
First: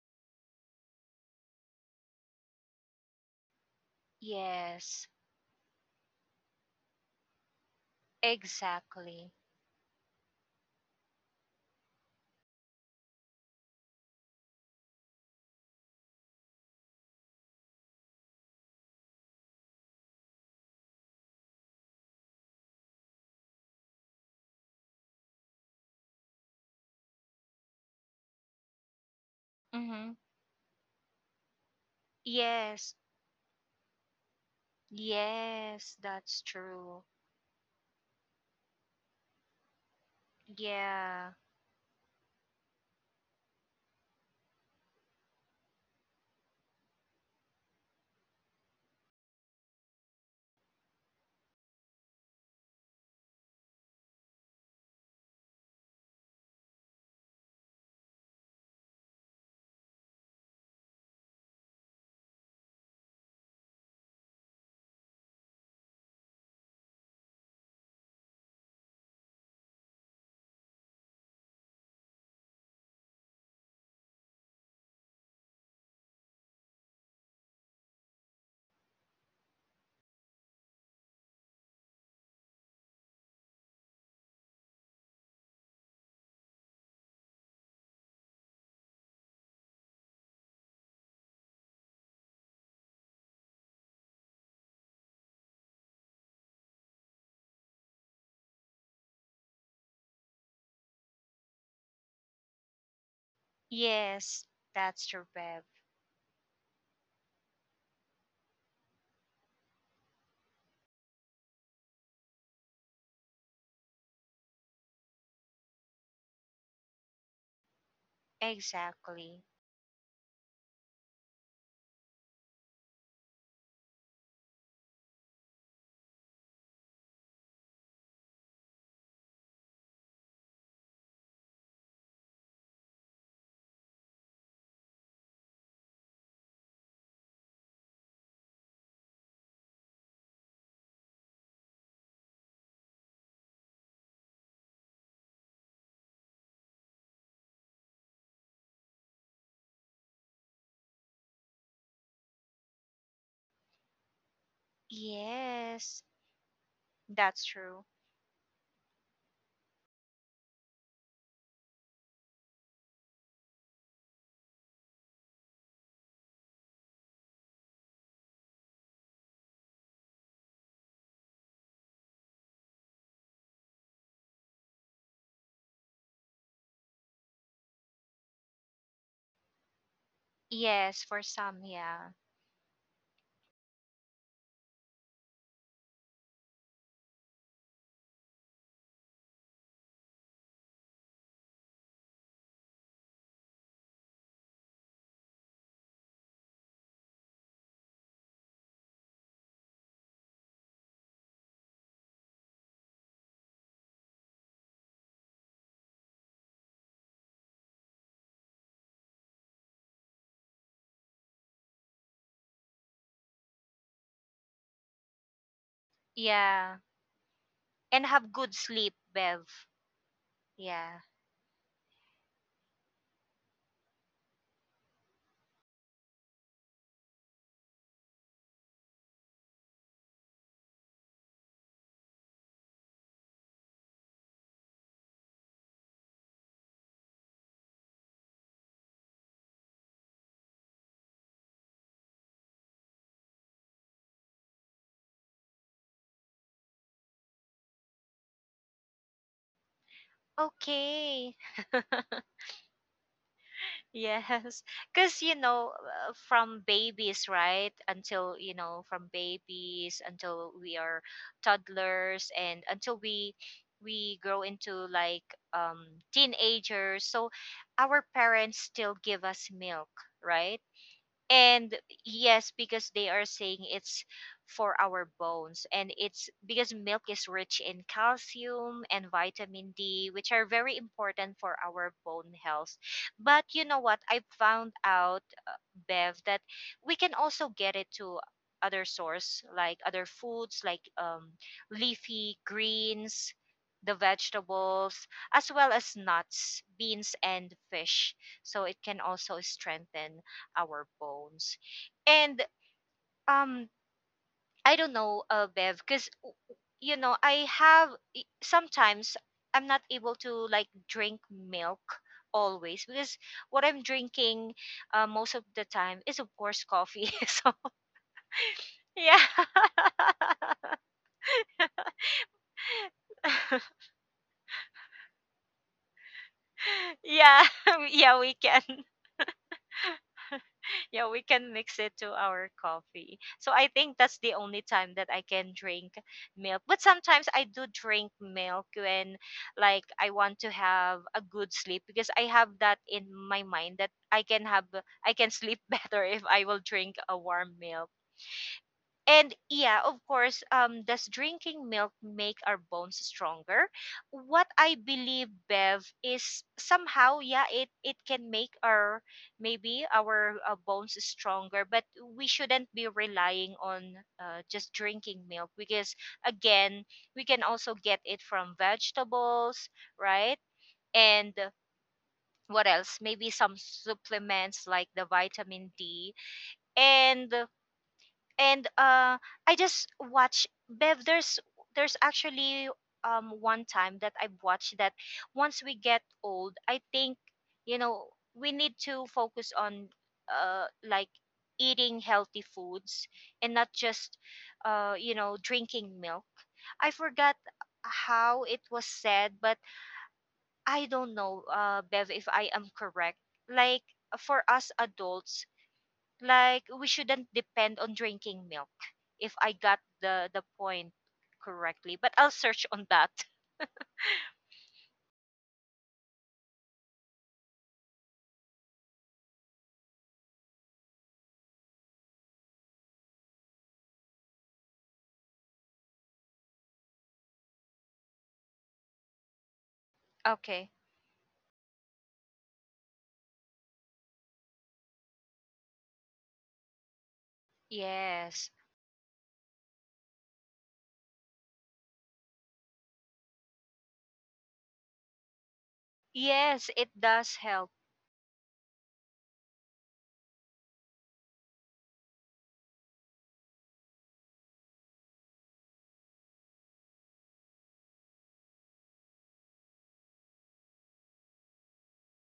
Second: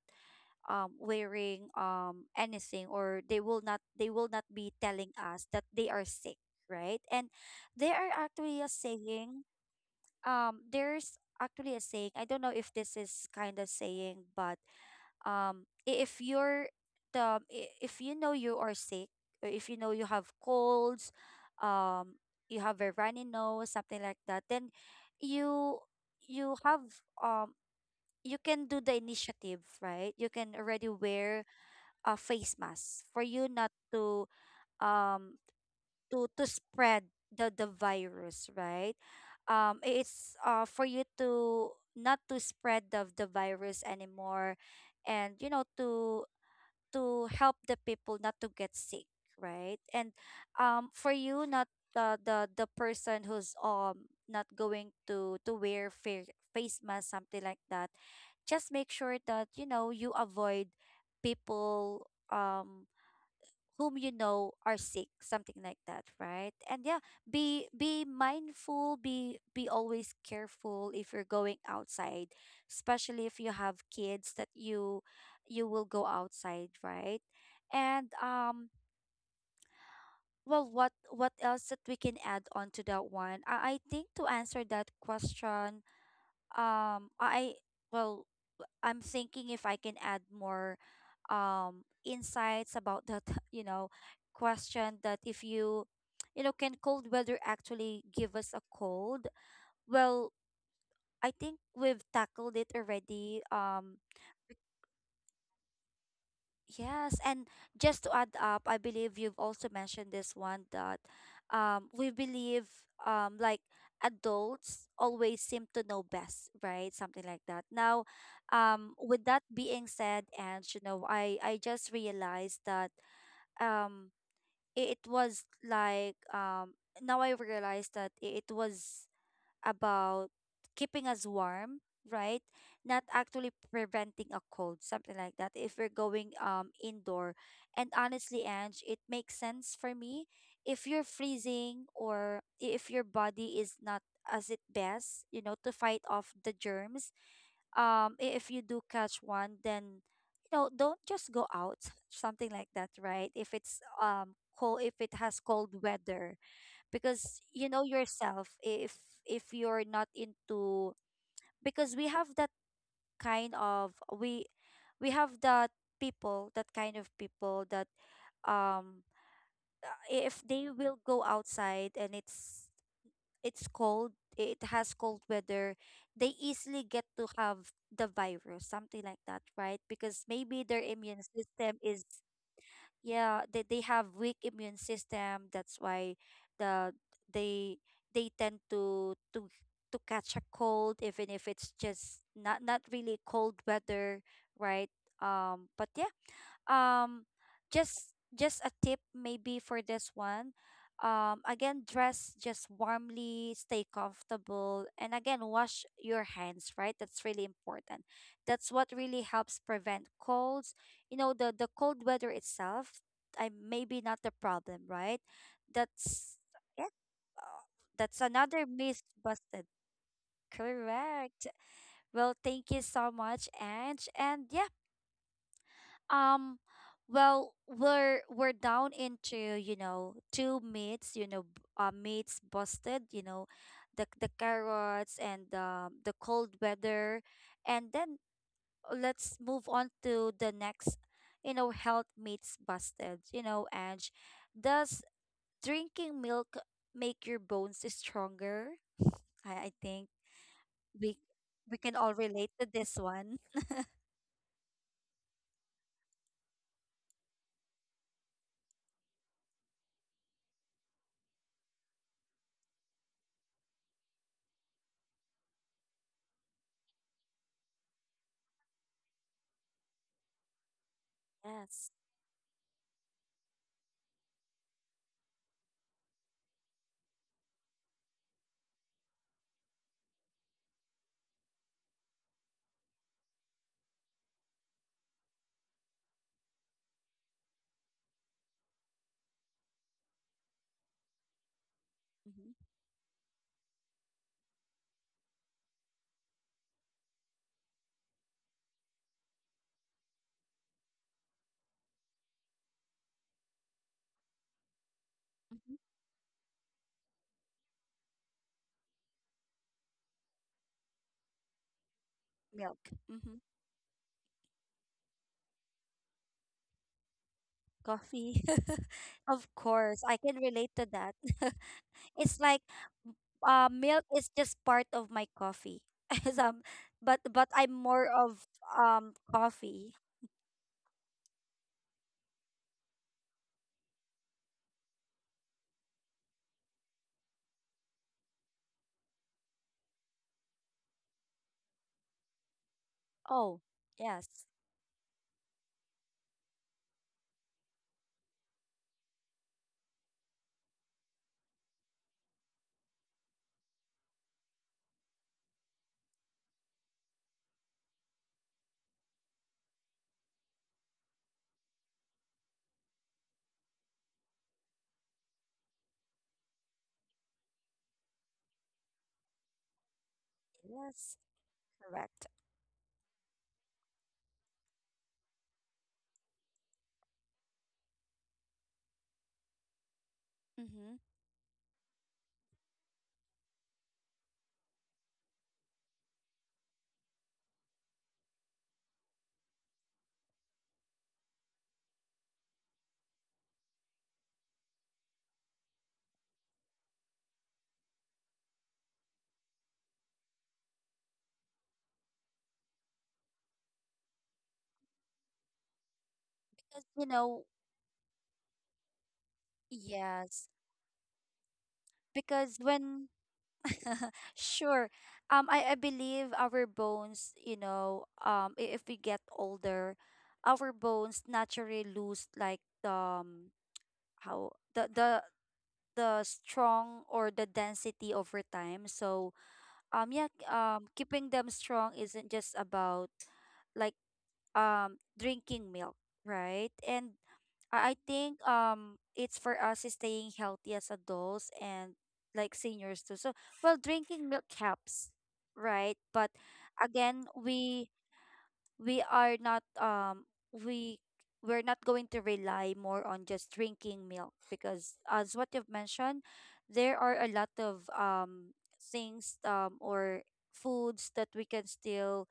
Speaker 1: wearing anything, or they will not be
Speaker 2: Yes,
Speaker 1: telling us that they are sick, right. And there are actually a
Speaker 2: exactly.
Speaker 1: saying I don't know if this is kind of saying, but if you're if you know you are sick, or if you know you have colds, um you have a runny nose, something like that, then you you have um you can do the initiative,
Speaker 2: Mhm.
Speaker 1: right? You can already wear
Speaker 2: Yes.
Speaker 1: a face mask for you not to
Speaker 2: Yes, that's
Speaker 1: um
Speaker 2: true.
Speaker 1: to spread the virus, right? It's
Speaker 2: Yeah.
Speaker 1: for you to not to spread the virus anymore, and you know to help the people not to get sick, right? And for you not the the person who's not going to wear face mask, something like that, just make sure that you know you avoid people whom you know are sick, something like that, right? And yeah, be mindful, be always careful if you're going outside, especially if you have kids that you will go outside, right? And well, what else that we can add on to that one, I think, to answer that question, I, well, I'm thinking if I can add more insights about that you know question that if you you know can cold weather actually give us a cold. Well, I think we've tackled it already,
Speaker 2: Yes, that's true, Bev.
Speaker 1: yes, and just to add up, I believe you've also mentioned this one that we believe um, like adults always seem to know best, right? Something like that. Now, with
Speaker 2: Exactly.
Speaker 1: that being said, and you know, I just realized that um, it was like now I realized that it was about keeping us warm, right? Not actually preventing a cold, something like that. If we're going indoor, and honestly, Ange, it makes sense for me. If you're freezing or if your body is not as it best, you know, to fight off the germs. If you do catch one, then you know, don't just go out, something like that, right? If it's cold, if it has cold
Speaker 2: Yes,
Speaker 1: weather because
Speaker 2: that's
Speaker 1: you
Speaker 2: true.
Speaker 1: know yourself if you're not into because we have that kind of we we have that people that um if they will go outside and it's cold, it has cold weather, they easily get to have the virus, something like that, right? Because maybe their
Speaker 2: Yes, for
Speaker 1: immune
Speaker 2: some,
Speaker 1: system is
Speaker 2: yeah.
Speaker 1: yeah, they have weak immune system. That's why the they they tend to catch a cold even if it's just not really cold weather, right? But yeah, um just a tip maybe for this one. Again, dress just warmly, stay comfortable, and again, wash your hands, right? That's really important. That's what really helps prevent colds. You know, the cold weather itself I maybe not the problem, right? That's
Speaker 2: Yeah.
Speaker 1: yeah. uh,
Speaker 2: And
Speaker 1: that's
Speaker 2: have good
Speaker 1: another
Speaker 2: sleep,
Speaker 1: myth
Speaker 2: Bev.
Speaker 1: busted.
Speaker 2: Yeah.
Speaker 1: Correct. Well, thank you so much, Ange, and yeah. um, well, we're down into, you know, two meats, you know, meats busted, you know, the carrots and the cold weather. And then let's move on to the next, you know, health meats busted, you know, and does drinking milk make your bones stronger? I think we
Speaker 2: Okay.
Speaker 1: we can all relate to this one.
Speaker 2: Yes. Because, from babies, right? Until, from babies until we are toddlers and until we grow into, like, teenagers. So our parents still give us milk, right? And
Speaker 1: Yes.
Speaker 2: yes, because they are saying it's for our bones and it's because milk is rich in calcium and vitamin D, which are very important for our bone health. But you know what, I found out, uh, Bev, that we can also get it to other source, like other foods, like, leafy
Speaker 1: Mm-hmm.
Speaker 2: greens, the vegetables as well as nuts, beans, and fish, so it can also strengthen our bones. And, um, I don't know, Bev, because you know I have sometimes I'm not able to, like, drink milk always
Speaker 1: Milk.
Speaker 2: because
Speaker 1: Mm-hmm.
Speaker 2: what I'm drinking, most of the time, is of course coffee. So
Speaker 1: Coffee.
Speaker 2: yeah.
Speaker 1: Of course, I can relate to that. It's like milk is just part of my coffee. As but
Speaker 2: Yeah.
Speaker 1: but I'm more
Speaker 2: Yeah, we
Speaker 1: of
Speaker 2: can.
Speaker 1: coffee.
Speaker 2: Yeah, we can mix it to our coffee. So I think that's the only time that I can drink milk. But sometimes I do drink milk when, like, I want to have a good sleep because I have that in my
Speaker 1: Oh,
Speaker 2: mind that I
Speaker 1: yes.
Speaker 2: can have I can sleep better if I will drink a warm milk. And yeah, of course, does drinking milk make our bones stronger? What I believe, Bev, is somehow, yeah, it can make our maybe our, bones stronger, but we shouldn't be relying on, just drinking milk because, again, we can also get it from vegetables, right?
Speaker 1: Yes,
Speaker 2: And
Speaker 1: correct.
Speaker 2: what else? Maybe some supplements like the vitamin D. And and I just watch,
Speaker 1: Mm-hmm.
Speaker 2: Bev. There's actually one time that I've watched that. Once we get old, I think you know we need to focus on like eating healthy foods and not just drinking milk. I forgot how it was said, but I don't know, Bev, if I am correct. Like for us adults, like we
Speaker 1: You
Speaker 2: shouldn't
Speaker 1: know,
Speaker 2: depend on drinking milk. If I got the
Speaker 1: yes.
Speaker 2: point correctly, but I'll
Speaker 1: Because
Speaker 2: search on
Speaker 1: when
Speaker 2: that.
Speaker 1: sure, um, I believe our bones, you know, if we get older, our bones naturally lose like the, how the strong or the density over time. So yeah,
Speaker 2: Okay.
Speaker 1: keeping them strong isn't just about like drinking milk, right? And I think
Speaker 2: Yes.
Speaker 1: it's for us is staying healthy as adults and like seniors too. So well, drinking milk helps, right? But
Speaker 2: Yes, it
Speaker 1: again,
Speaker 2: does help.
Speaker 1: we are not we we're not going to rely more on just drinking milk because as what you've mentioned, there are a lot of things or foods that we can still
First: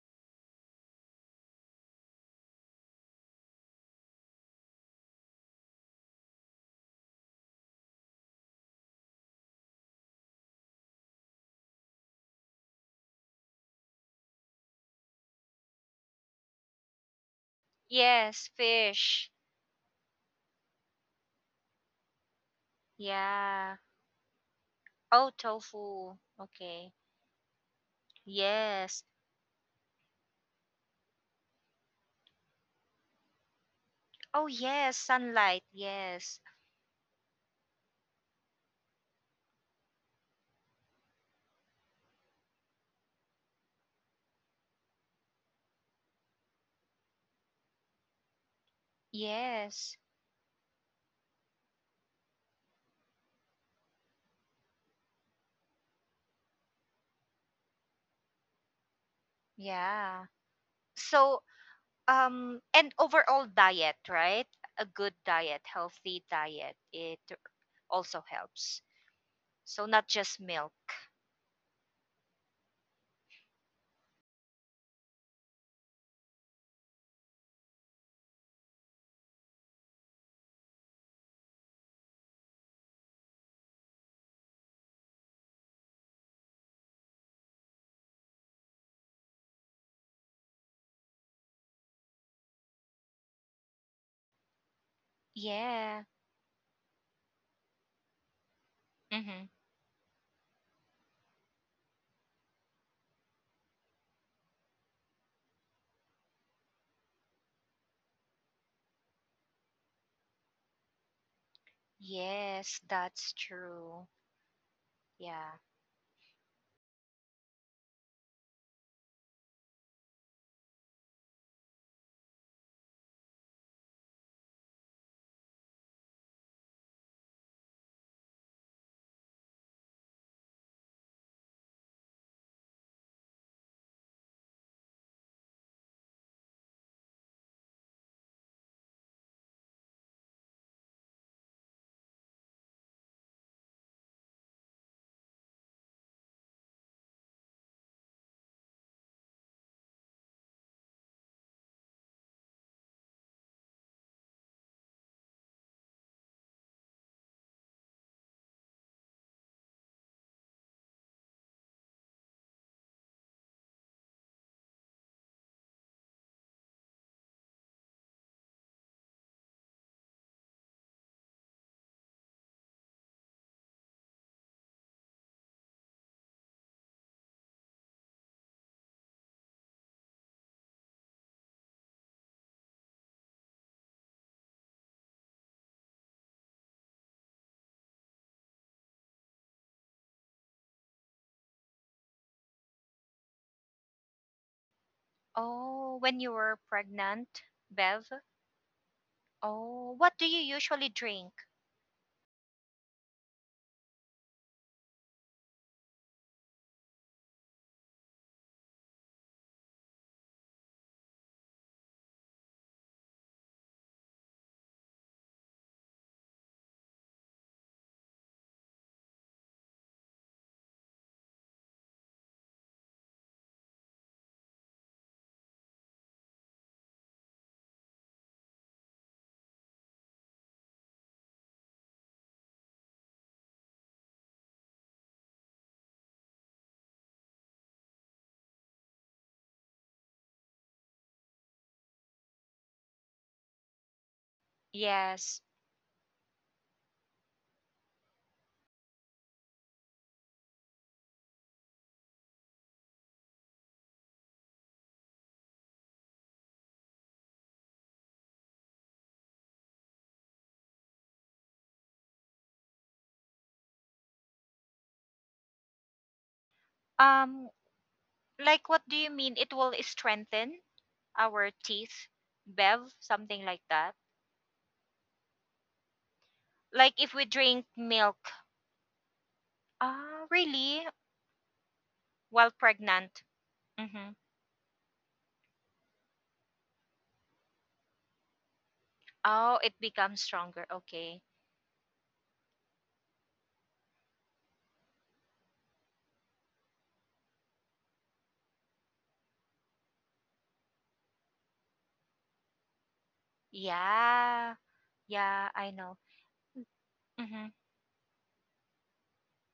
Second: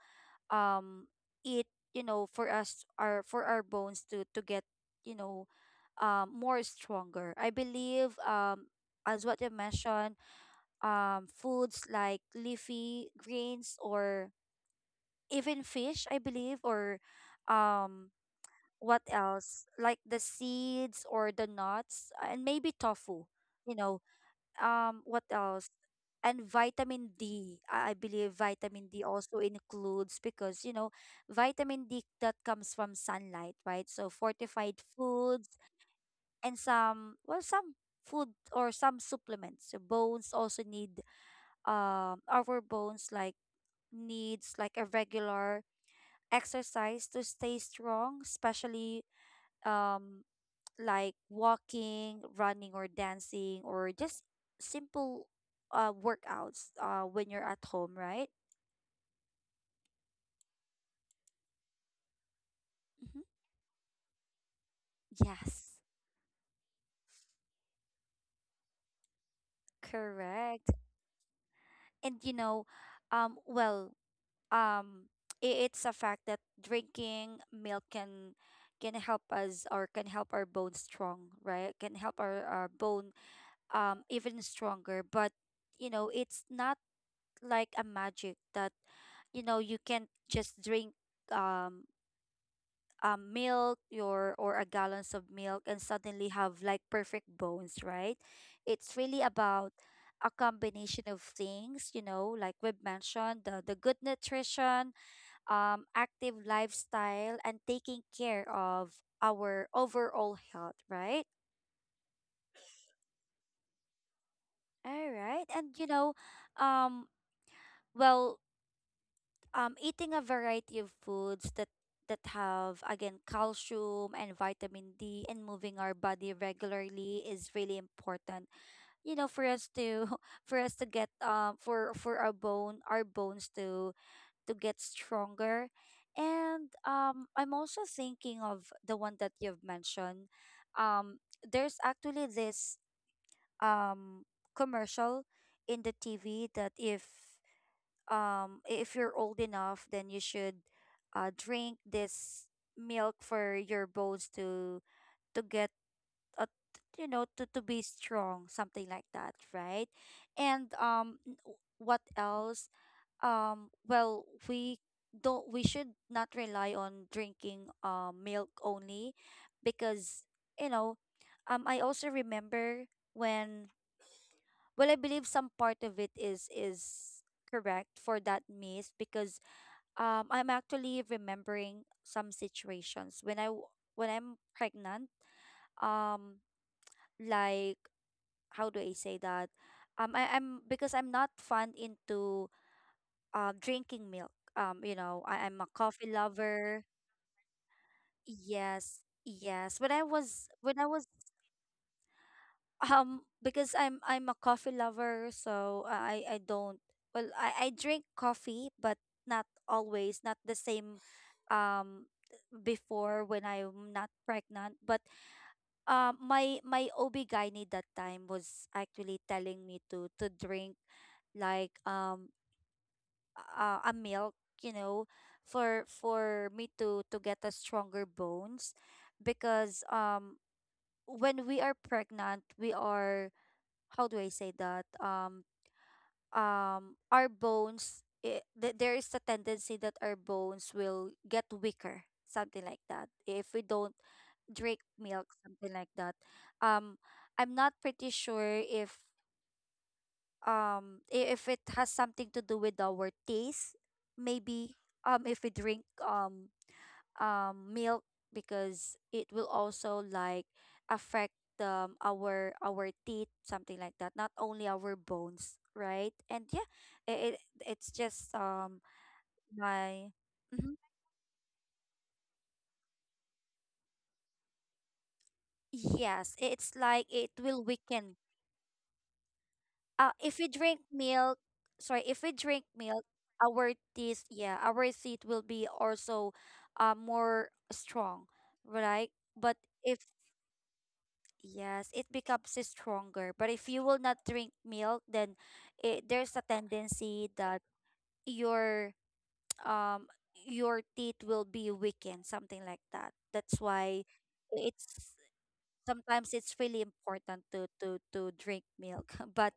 Speaker 1: um eat, you know, for us our for our bones to get, you know, more stronger I believe. As what you mentioned, foods like leafy greens or even fish, I believe, or um,
Speaker 2: Yes,
Speaker 1: what
Speaker 2: fish.
Speaker 1: else? Like the seeds or the nuts, and maybe tofu.
Speaker 2: Yeah.
Speaker 1: You know, what
Speaker 2: Oh,
Speaker 1: else?
Speaker 2: tofu.
Speaker 1: And
Speaker 2: Okay.
Speaker 1: vitamin D. I believe vitamin
Speaker 2: Yes.
Speaker 1: D also includes because you know, vitamin D that comes from sunlight, right? So
Speaker 2: Oh,
Speaker 1: fortified
Speaker 2: yes,
Speaker 1: foods
Speaker 2: sunlight. Yes.
Speaker 1: and some, well, some food or some supplements. So bones also need our bones like needs like a regular exercise to stay strong, especially
Speaker 2: Yes.
Speaker 1: um like walking, running, or dancing, or just simple workouts when you're at home, right?
Speaker 2: Yeah. So, and
Speaker 1: Hmm.
Speaker 2: overall diet, right? A good diet,
Speaker 1: Yes,
Speaker 2: healthy diet, it also helps. So not just
Speaker 1: correct.
Speaker 2: milk.
Speaker 1: And you know, well, um it's a fact that drinking milk can help us or can help our bones strong, right? Can help our bone even stronger, but you know, it's not like a magic that you know, you can't just drink um a milk your or a gallons of milk and
Speaker 2: Yeah.
Speaker 1: suddenly have like perfect bones, right? It's really
Speaker 2: Mm-hmm.
Speaker 1: about a combination of things, you know, like we've mentioned, the good nutrition, active lifestyle, and taking care of our overall health, right?
Speaker 2: Yes, that's true.
Speaker 1: All right.
Speaker 2: Yeah.
Speaker 1: And you know, um well, eating a variety of foods that have again calcium and vitamin D and moving our body regularly is really important. You know, for us to for us to get for for our bones to get stronger. And I'm also thinking of the one that you've mentioned. There's actually this um commercial in the TV that if if you're old enough, then you should drink this milk for your bones to get uh, you know, to be strong, something like that, right? And what else? Well, we should not rely on drinking milk only because you know, I also remember when, well, I believe some part of it is correct for that myth because I'm actually remembering some situations when when I'm pregnant. um like, how do I say that? Um I, I'm because I'm not fond into drinking milk, you know, I'm a
Speaker 2: Oh,
Speaker 1: coffee
Speaker 2: when you were
Speaker 1: lover.
Speaker 2: pregnant, Bev?
Speaker 1: Yes, yes, when
Speaker 2: Oh,
Speaker 1: I
Speaker 2: what do you
Speaker 1: was when I
Speaker 2: usually
Speaker 1: was
Speaker 2: drink?
Speaker 1: Because I'm a coffee lover, so I don't, well, I drink coffee but not always, not the same um before when I'm not pregnant. But my OB-GYN that time was actually telling me to drink like a milk, you know, for for me to get a stronger bones, because when we are pregnant, we are, how do I say that? Our bones. There is a tendency that our bones will get weaker, something like that, if we don't Drake milk,
Speaker 2: Yes.
Speaker 1: something like that. Um, I'm not pretty sure if if it has something to do with our taste, maybe if we drink milk, because it will also like affect our teeth, something like that. Not only our bones, right? And yeah, it, it
Speaker 2: Um,
Speaker 1: it's just
Speaker 2: like what do you mean? It will
Speaker 1: my.
Speaker 2: strengthen
Speaker 1: Mhm.
Speaker 2: our teeth, Bev? Something like that.
Speaker 1: Yes, it's
Speaker 2: Like
Speaker 1: like
Speaker 2: if we
Speaker 1: it will
Speaker 2: drink
Speaker 1: weaken
Speaker 2: milk. Ah,
Speaker 1: if we
Speaker 2: really?
Speaker 1: drink milk, sorry, if we
Speaker 2: While
Speaker 1: drink milk,
Speaker 2: pregnant.
Speaker 1: our
Speaker 2: Mm-hmm.
Speaker 1: teeth, yeah, our teeth will be also more strong, right? But
Speaker 2: Oh, it
Speaker 1: if,
Speaker 2: becomes stronger. Okay.
Speaker 1: yes, it becomes stronger. But if you will not drink milk, then it, there's a tendency that your um your teeth will be weakened, something like that. That's why
Speaker 2: Yeah.
Speaker 1: it's
Speaker 2: Yeah, I know.
Speaker 1: sometimes it's really important
Speaker 2: Mhm.
Speaker 1: to drink milk. But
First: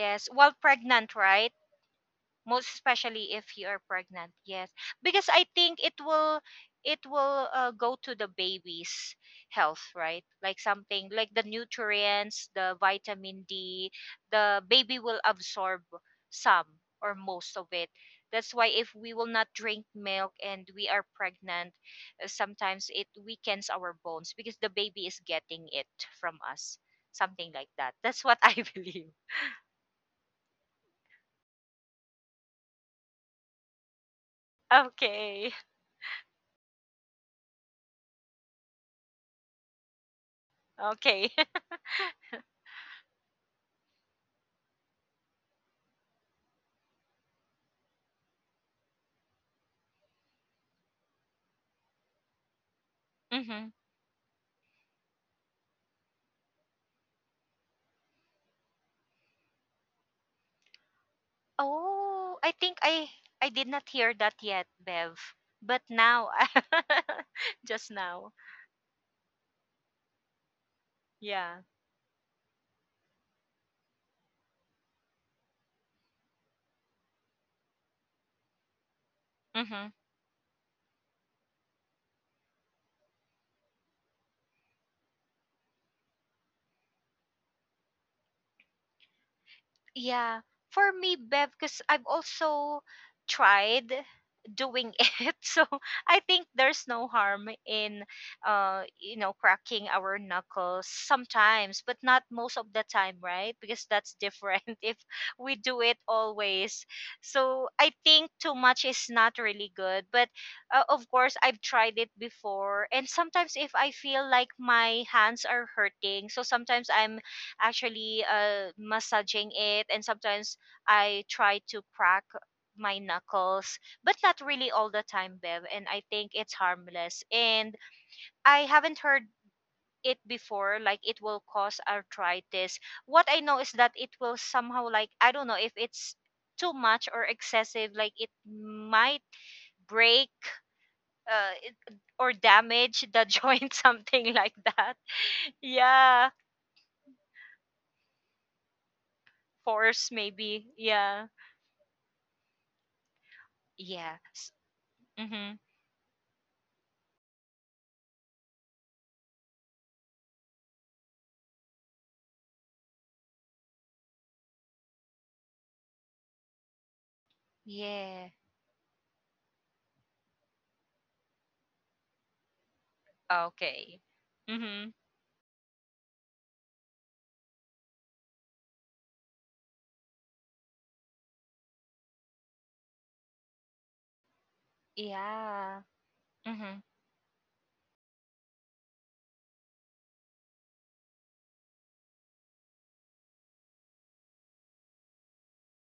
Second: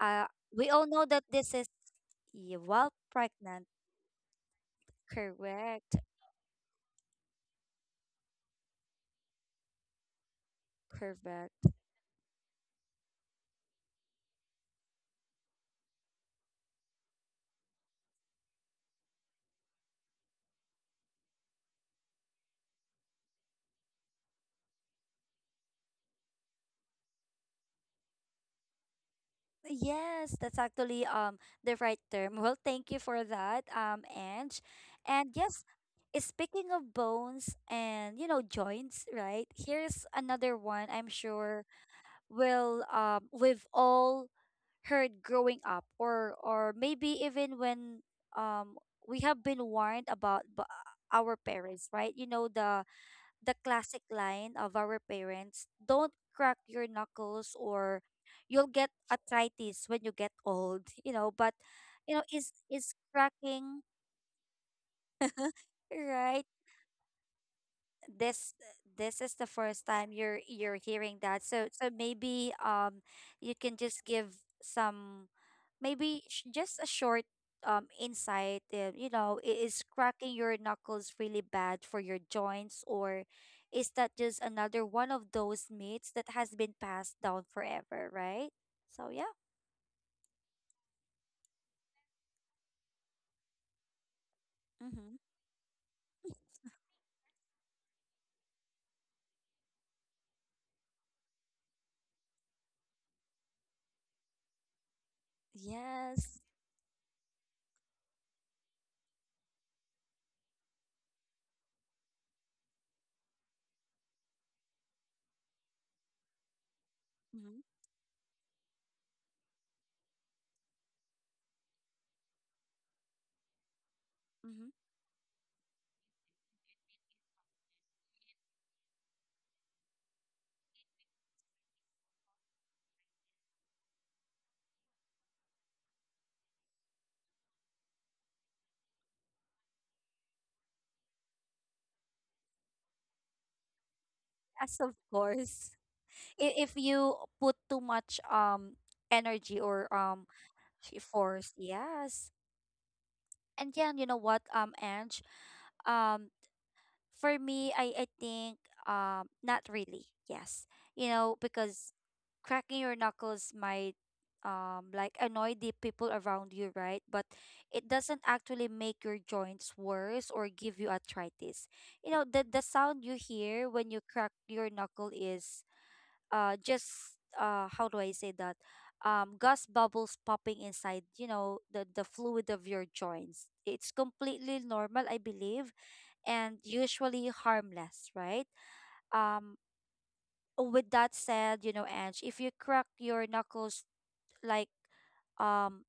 Speaker 1: uh
Speaker 2: while
Speaker 1: we all know
Speaker 2: pregnant,
Speaker 1: that this
Speaker 2: right?
Speaker 1: is yeah,
Speaker 2: Most
Speaker 1: while
Speaker 2: especially if you
Speaker 1: pregnant,
Speaker 2: are pregnant. Yes, because I think
Speaker 1: correct,
Speaker 2: it will go to the baby's health, right? Like something like the
Speaker 1: correct.
Speaker 2: nutrients, the vitamin D, the baby will absorb some or most of it. That's why if we will not drink milk and we are pregnant, sometimes it weakens our bones because the baby is getting it from us. Something like that. That's what I believe.
Speaker 1: Yes, that's actually the right term. Well, thank you for that, Ange. And
Speaker 2: Okay.
Speaker 1: yes, speaking of bones and you know joints, right? Here's another one I'm
Speaker 2: Okay.
Speaker 1: sure will we've all heard growing up or maybe even when um we have been warned about our parents, right? You know, the
Speaker 2: Mm-hmm.
Speaker 1: classic line of our parents, don't crack your knuckles or you'll get arthritis when you get old. You know, but you know,
Speaker 2: Oh, I
Speaker 1: is
Speaker 2: think
Speaker 1: is
Speaker 2: I did
Speaker 1: cracking,
Speaker 2: not hear that yet, Bev. But now,
Speaker 1: right?
Speaker 2: just now.
Speaker 1: this this is the first time you're hearing that.
Speaker 2: Yeah.
Speaker 1: So so maybe you can just give some, maybe just a short insight. You know, is
Speaker 2: Mm-hmm.
Speaker 1: cracking your knuckles really bad for your joints, or is that just another one of those myths that has been passed down forever, right? So yeah.
Speaker 2: Yeah, for me, Bev, because I've also tried doing
Speaker 1: Mm-hmm.
Speaker 2: it, so I think there's no harm in, cracking our knuckles sometimes, but not most of the time, right? Because that's different if we do it
Speaker 1: Yes.
Speaker 2: always. So I think too much is not really good, but of course I've tried it before, and sometimes if I feel like my hands are hurting, so sometimes I'm
Speaker 1: Mm-hmm.
Speaker 2: actually massaging it, and sometimes I try to crack my knuckles, but not
Speaker 1: Mm-hmm.
Speaker 2: really all the time, Bev. And I think it's harmless. And I haven't heard it before like it will cause arthritis. What I know is that it will somehow, like, I don't know if it's too much or excessive, like it might break or damage the joint, something like
Speaker 1: As
Speaker 2: that.
Speaker 1: of course.
Speaker 2: Yeah,
Speaker 1: If you put too much energy or
Speaker 2: force maybe, yeah.
Speaker 1: force, yes. And yeah, you
Speaker 2: Yeah.
Speaker 1: know what, Ange,
Speaker 2: Mhm.
Speaker 1: um for me, I think not really, yes, you know, because cracking your knuckles might like annoy the people around you, right? But it doesn't
Speaker 2: Yeah.
Speaker 1: actually make your joints worse or give you arthritis. You know, the sound you hear when
Speaker 2: Okay.
Speaker 1: you crack your
Speaker 2: Mhm.
Speaker 1: knuckle is just how do I say that? Gas bubbles popping inside, you know, the fluid of your joints. It's completely normal, I believe,
Speaker 2: Yeah.
Speaker 1: and
Speaker 2: Mhm.
Speaker 1: usually harmless, right? Um with that said, you know, Ange, if you crack your knuckles like um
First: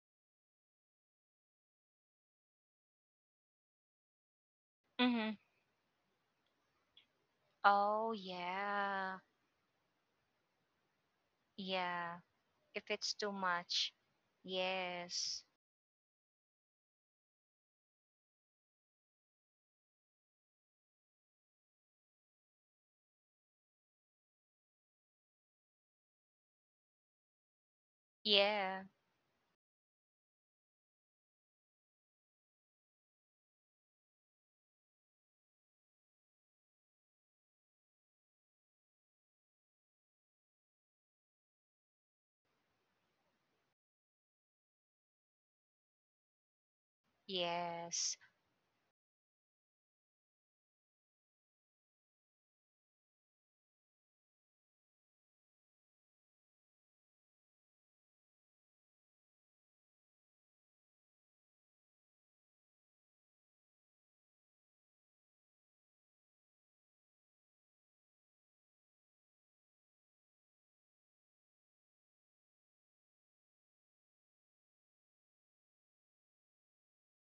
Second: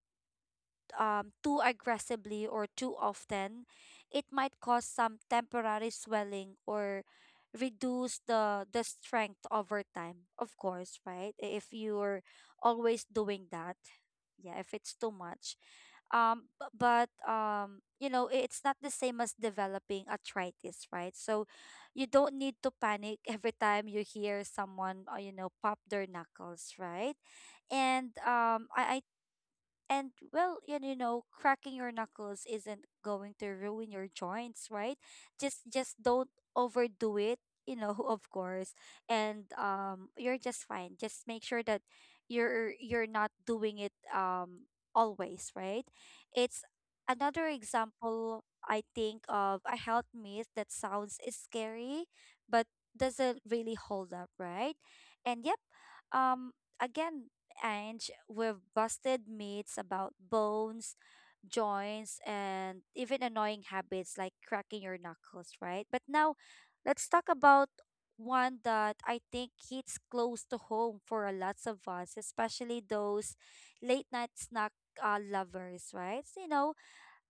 Speaker 1: too aggressively or too often, it might cause some
Speaker 2: Mhm.
Speaker 1: temporary swelling or
Speaker 2: Oh
Speaker 1: reduce the
Speaker 2: yeah.
Speaker 1: strength over time. Of course, right? If
Speaker 2: Yeah.
Speaker 1: you're
Speaker 2: If
Speaker 1: always
Speaker 2: it's too
Speaker 1: doing that,
Speaker 2: much.
Speaker 1: yeah, if it's too
Speaker 2: Yes.
Speaker 1: much. But you know, it's not the same as developing arthritis, right? So you don't need to panic every time you hear someone, you know, pop their knuckles, right? And
Speaker 2: Yeah.
Speaker 1: I and well, and you know, cracking your knuckles isn't going to ruin your joints, right? Just don't overdo it, you know, of course. And you're just fine. Just make sure that you're not doing it always, right? It's another
Speaker 2: Yes.
Speaker 1: example I think of a health myth that sounds scary but doesn't really hold up, right? And yep, um again, Ange, we've busted myths about bones, joints, and even annoying habits like cracking your knuckles, right? But now, let's talk about one that I think hits close to home for a lots of us, especially those late night snack lovers, right? So, you know,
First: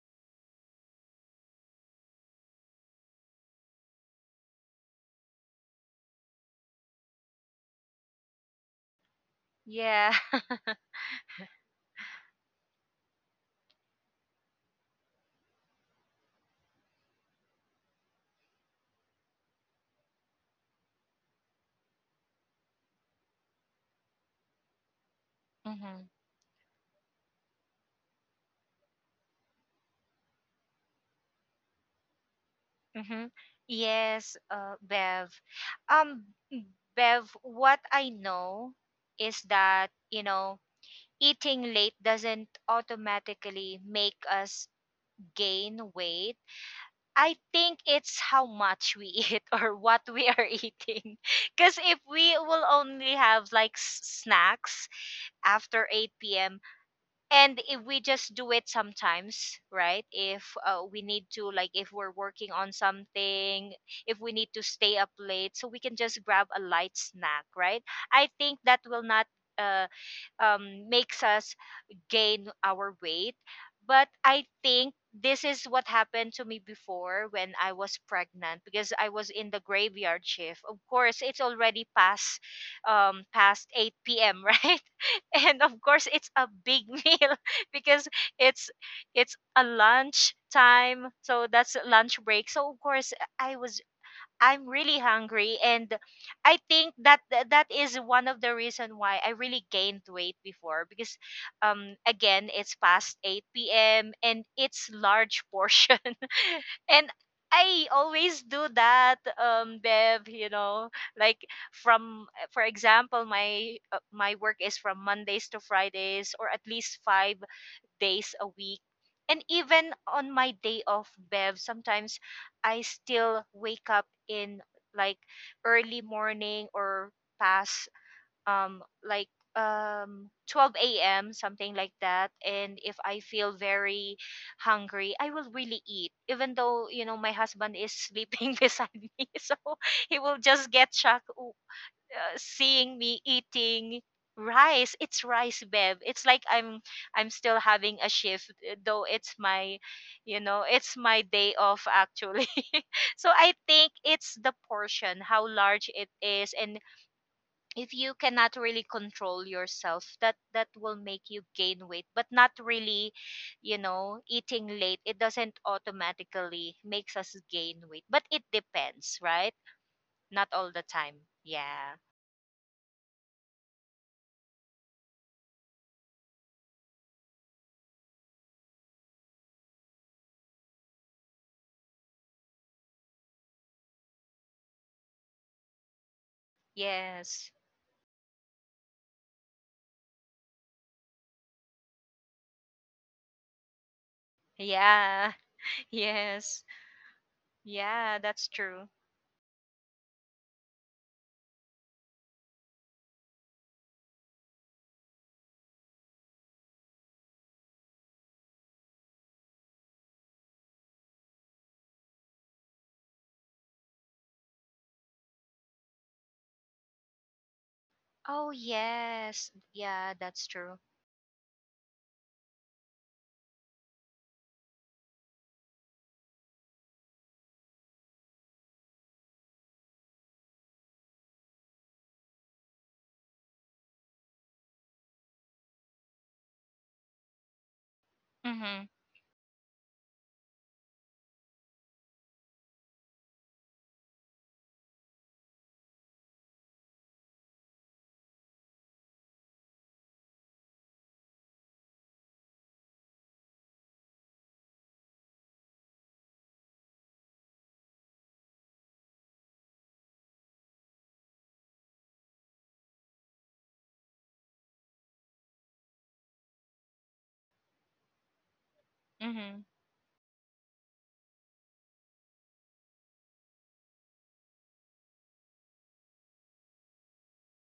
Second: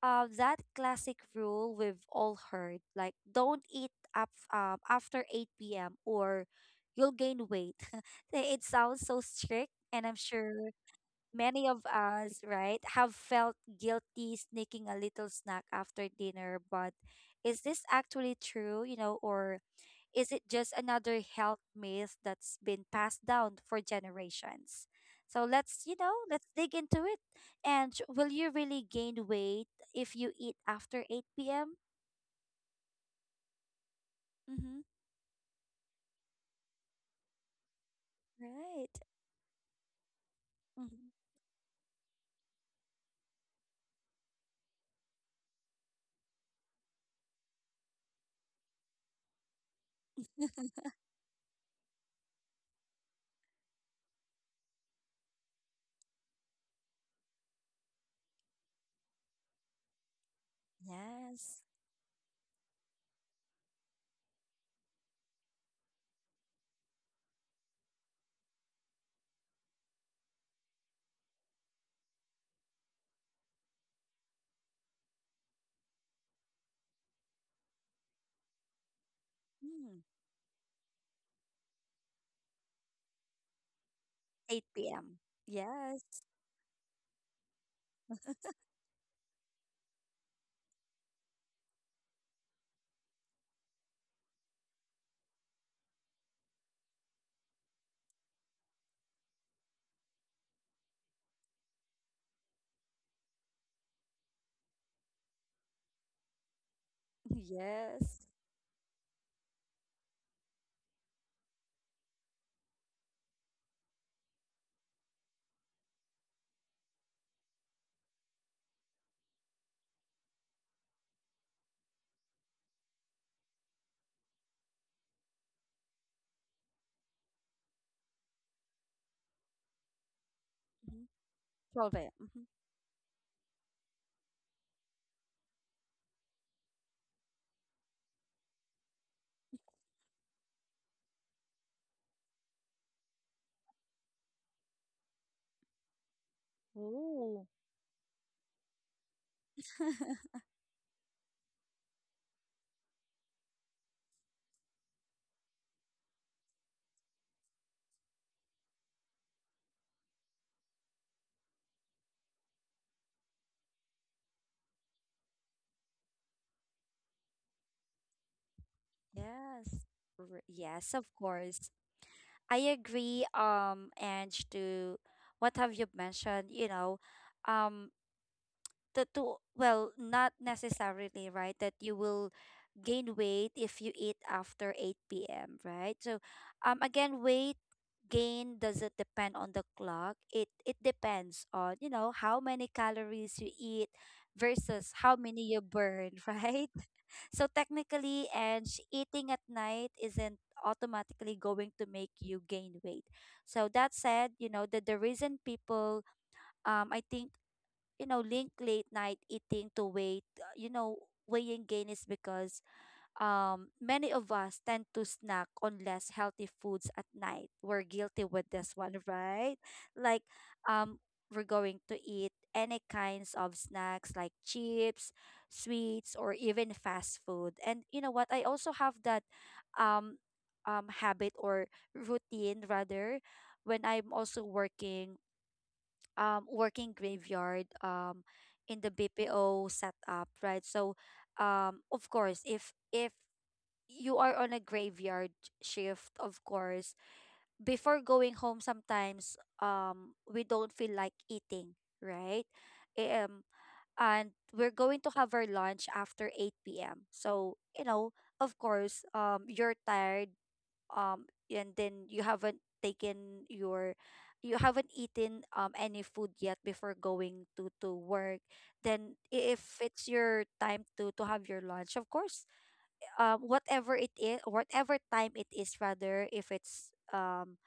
Speaker 1: that classic rule we've all heard, like don't eat up after 8 p.m. or you'll gain weight. It sounds so strict, and
Speaker 2: Yeah.
Speaker 1: I'm sure many of us, right, have felt guilty sneaking a little snack after dinner, but is this actually true, you know, or is it just another health myth that's been passed down for generations? So let's, you
Speaker 2: Mhm.
Speaker 1: know, let's dig into it. And will you really gain weight if you eat after 8 p.m.?
Speaker 2: Mhm. Yes,
Speaker 1: Mm-hmm.
Speaker 2: Bev. Um Bev, what I know
Speaker 1: Right.
Speaker 2: is that, you know,
Speaker 1: Mm-hmm.
Speaker 2: eating late doesn't automatically make us gain weight. I think it's how much we eat or what we are eating. Because if we will only have like snacks after 8 p.m., and if we just do it sometimes, right? If we need to,
Speaker 1: Yes.
Speaker 2: like, if we're working on something, if we need to stay up late, so we can just grab a light snack, right? I think that will not. Uh, makes us gain our weight. But I think this is what happened to me before when I was pregnant because I was in the
Speaker 1: Mm.
Speaker 2: graveyard shift. Of course, it's already past past 8 p.m., right?
Speaker 1: 8 p.m.
Speaker 2: And of
Speaker 1: Yes.
Speaker 2: course, it's a big meal because it's it's a lunch time. So that's lunch break. So of course, I'm really hungry, and I think that that is one of the reason why I really gained weight before because again it's past 8 p.m. and it's large portion, and I
Speaker 1: Yes.
Speaker 2: always do that, Bev. You know, like from, for example, my my work is from Mondays to Fridays, or at least 5 days a week. And even on my day off, Bev, sometimes I still wake up in like early morning or past um like 12
Speaker 1: Hmm.
Speaker 2: a.m. something like
Speaker 1: 12 a.m.
Speaker 2: that.
Speaker 1: Mm-hmm.
Speaker 2: And if I feel very hungry, I will really eat. Even though, you know, my husband is sleeping beside me. So he will just get shocked. "Oh, seeing me eating rice. It's rice, babe. It's like I'm
Speaker 1: Ooh.
Speaker 2: still having a shift, though it's my, you know, it's my day off actually." So I think it's the portion, how large it is, and if you cannot really control yourself, that will make you gain weight. But not really, you know, eating late, it doesn't automatically makes us gain weight, but it depends, right?
Speaker 1: Yes.
Speaker 2: Not all the
Speaker 1: Yes, of
Speaker 2: time.
Speaker 1: course.
Speaker 2: Yeah.
Speaker 1: I agree, Ange, to what have you mentioned, you know, um, the to well, not necessarily, right, that you will gain weight if you eat after 8 p.m., right? So, again,
Speaker 2: Yes.
Speaker 1: weight gain doesn't depend on the clock. It depends on, you know, how many calories you eat versus how
Speaker 2: Yeah.
Speaker 1: many you burn,
Speaker 2: Yes.
Speaker 1: right? So
Speaker 2: Yeah,
Speaker 1: technically,
Speaker 2: that's
Speaker 1: and
Speaker 2: true.
Speaker 1: eating at night isn't automatically going to make you gain weight. So that said, you know, that the reason people, I think, you know, link late night eating to weight, you know, weighing gain is because many of us tend to snack on less healthy foods at night. We're guilty with
Speaker 2: Oh,
Speaker 1: this one,
Speaker 2: yes.
Speaker 1: right?
Speaker 2: Yeah,
Speaker 1: Like,
Speaker 2: that's true.
Speaker 1: um, we're going to eat any kinds of snacks like chips, sweets, or even fast food. And you know what? I also have that um, habit or routine rather when I'm also working, working graveyard in
Speaker 2: Mhm.
Speaker 1: the BPO setup, right? So, of course, if you are on a graveyard shift, of course. Before going home, sometimes we don't feel like eating, right? Eh, Um, and we're going to have our lunch after eight p.m. So you know, of course, you're tired, and then you haven't taken your you haven't eaten any food yet before going to work then
Speaker 2: Mhm.
Speaker 1: if it's your time to have your lunch of course whatever it is whatever time it is rather if it's um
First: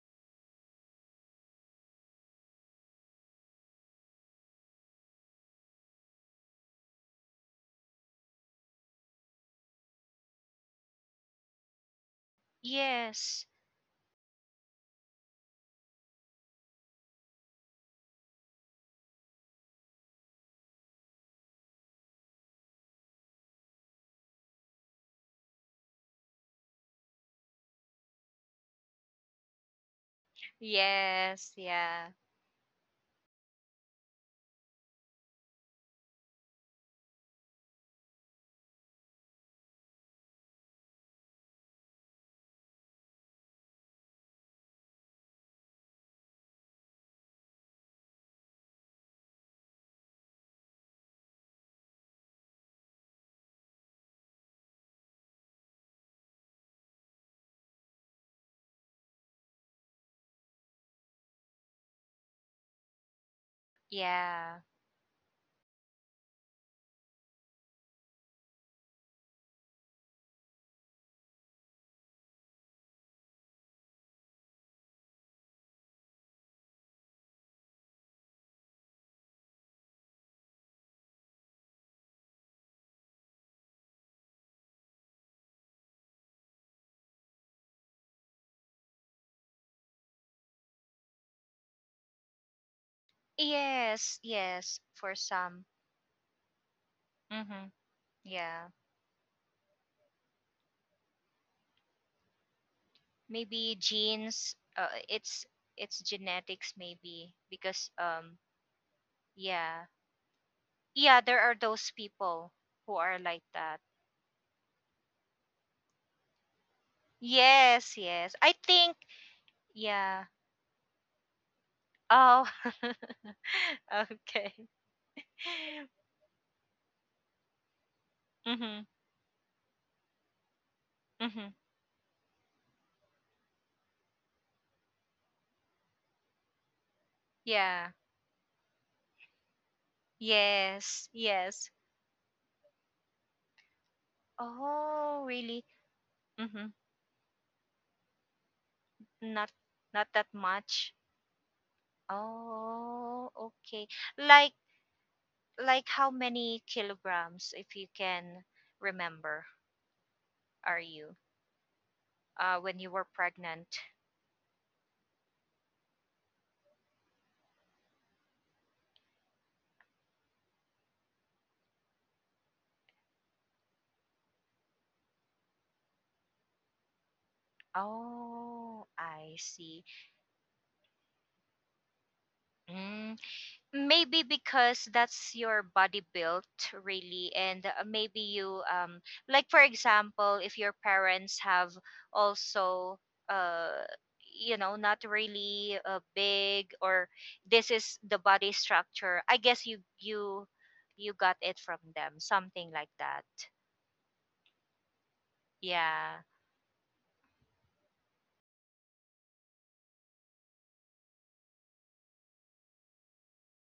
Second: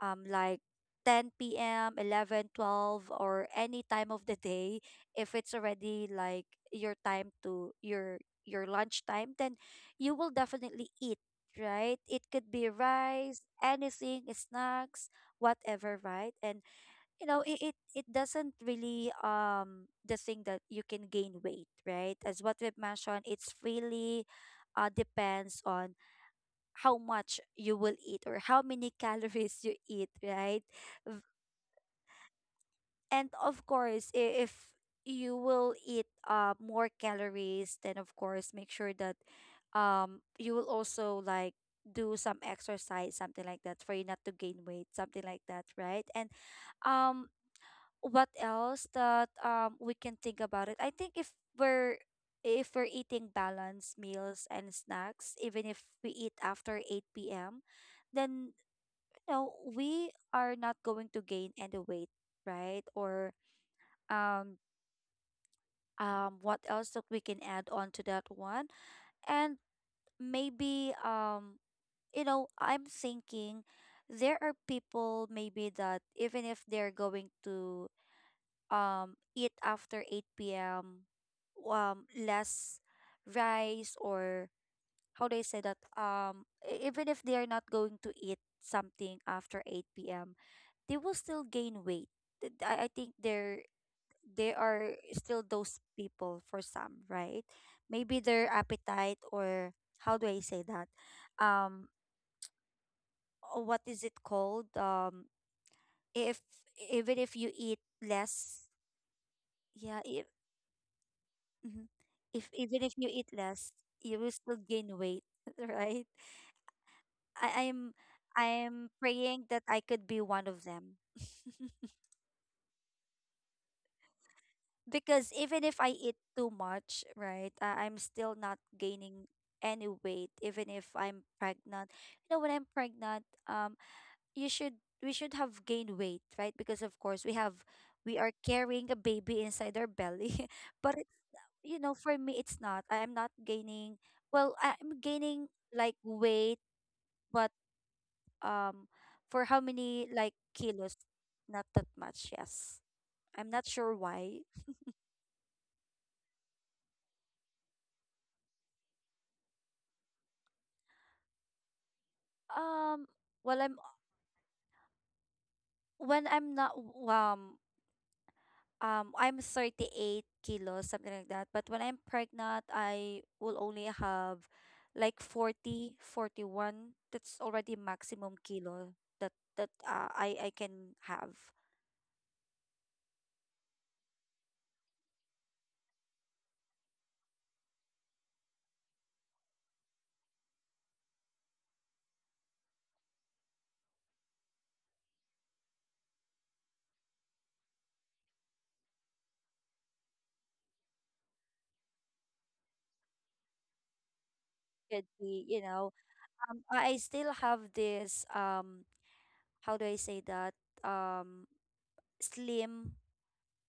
Speaker 1: um like 10 p.m, 11, 12, or any time of the day, if it's already like your time to your lunch time, then you will definitely eat, right? It could be rice,
Speaker 2: Yes.
Speaker 1: anything, snacks, whatever, right? And you know it it doesn't really the thing that you can gain weight, right? As what we've mentioned, it's really depends on how much you will eat or how many calories you eat, right? V-
Speaker 2: Yes. Yeah.
Speaker 1: and of course if you will eat more calories, then of course make sure that you will also like do some exercise, something like that, for you not to gain weight, something like that, right? And um what else that we can think about it? I think we're if we're eating balanced meals and snacks, even if we eat after 8 p.m, then you know we are not going to gain any weight, right? or um
Speaker 2: Yeah.
Speaker 1: um what else that we can add on to that one? And maybe you know, I'm thinking there are people, maybe, that even if they're going to eat after 8 p.m. Less rice, or how do I say that, even if they are not going to eat something after 8 p.m., they will still gain weight. I think they're
Speaker 2: Yes.
Speaker 1: they
Speaker 2: Yes,
Speaker 1: are
Speaker 2: for
Speaker 1: still
Speaker 2: some.
Speaker 1: those people for some, right?
Speaker 2: Mhm.
Speaker 1: Maybe their
Speaker 2: Yeah.
Speaker 1: appetite or how do I say that? Um
Speaker 2: Maybe
Speaker 1: what is it
Speaker 2: genes,
Speaker 1: called?
Speaker 2: it's
Speaker 1: If
Speaker 2: genetics
Speaker 1: even
Speaker 2: maybe,
Speaker 1: if you eat
Speaker 2: because
Speaker 1: less,
Speaker 2: yeah.
Speaker 1: yeah, e,
Speaker 2: Yeah, there are those
Speaker 1: mhm. If
Speaker 2: people
Speaker 1: even
Speaker 2: who
Speaker 1: if you
Speaker 2: are
Speaker 1: eat
Speaker 2: like
Speaker 1: less,
Speaker 2: that.
Speaker 1: you will still gain weight, right? I, I'm
Speaker 2: Yes, yes. I
Speaker 1: I'm
Speaker 2: think
Speaker 1: praying that I could be
Speaker 2: yeah.
Speaker 1: one of them.
Speaker 2: Oh. Okay.
Speaker 1: Because even if I eat too much, right, I'm still not
Speaker 2: Mhm.
Speaker 1: gaining any weight, even if I'm
Speaker 2: Mhm.
Speaker 1: pregnant. You know, when I'm pregnant, um, you should we should have gained weight, right? Because of course
Speaker 2: Yeah.
Speaker 1: we are carrying a baby inside our belly, but
Speaker 2: Yes. Yes.
Speaker 1: you know, for me, it's not. I am not gaining. Well, I'm
Speaker 2: Oh,
Speaker 1: gaining
Speaker 2: really?
Speaker 1: like weight,
Speaker 2: Mhm.
Speaker 1: but um, for
Speaker 2: Not
Speaker 1: how many
Speaker 2: Not that
Speaker 1: like
Speaker 2: much.
Speaker 1: kilos? Not that much. Yes,
Speaker 2: Oh,
Speaker 1: I'm not sure
Speaker 2: okay.
Speaker 1: why.
Speaker 2: Like like how many kilograms, if you can remember, are you when you
Speaker 1: Um,
Speaker 2: were
Speaker 1: well, I'm
Speaker 2: pregnant?
Speaker 1: when I'm not um I'm 38 kilos, something like that. But when I'm pregnant, I will only have like 40, 41. That's already maximum
Speaker 2: Oh,
Speaker 1: kilo that
Speaker 2: I
Speaker 1: that
Speaker 2: see.
Speaker 1: uh, I can have.
Speaker 2: Mm, maybe because that's your body built really, and maybe you, like for example if your parents have also uh you know, not really big, or this is the body structure, I guess you you got it from them, something like that.
Speaker 1: Could be, you know.
Speaker 2: Yeah.
Speaker 1: I still have this how do I say that? Um slim,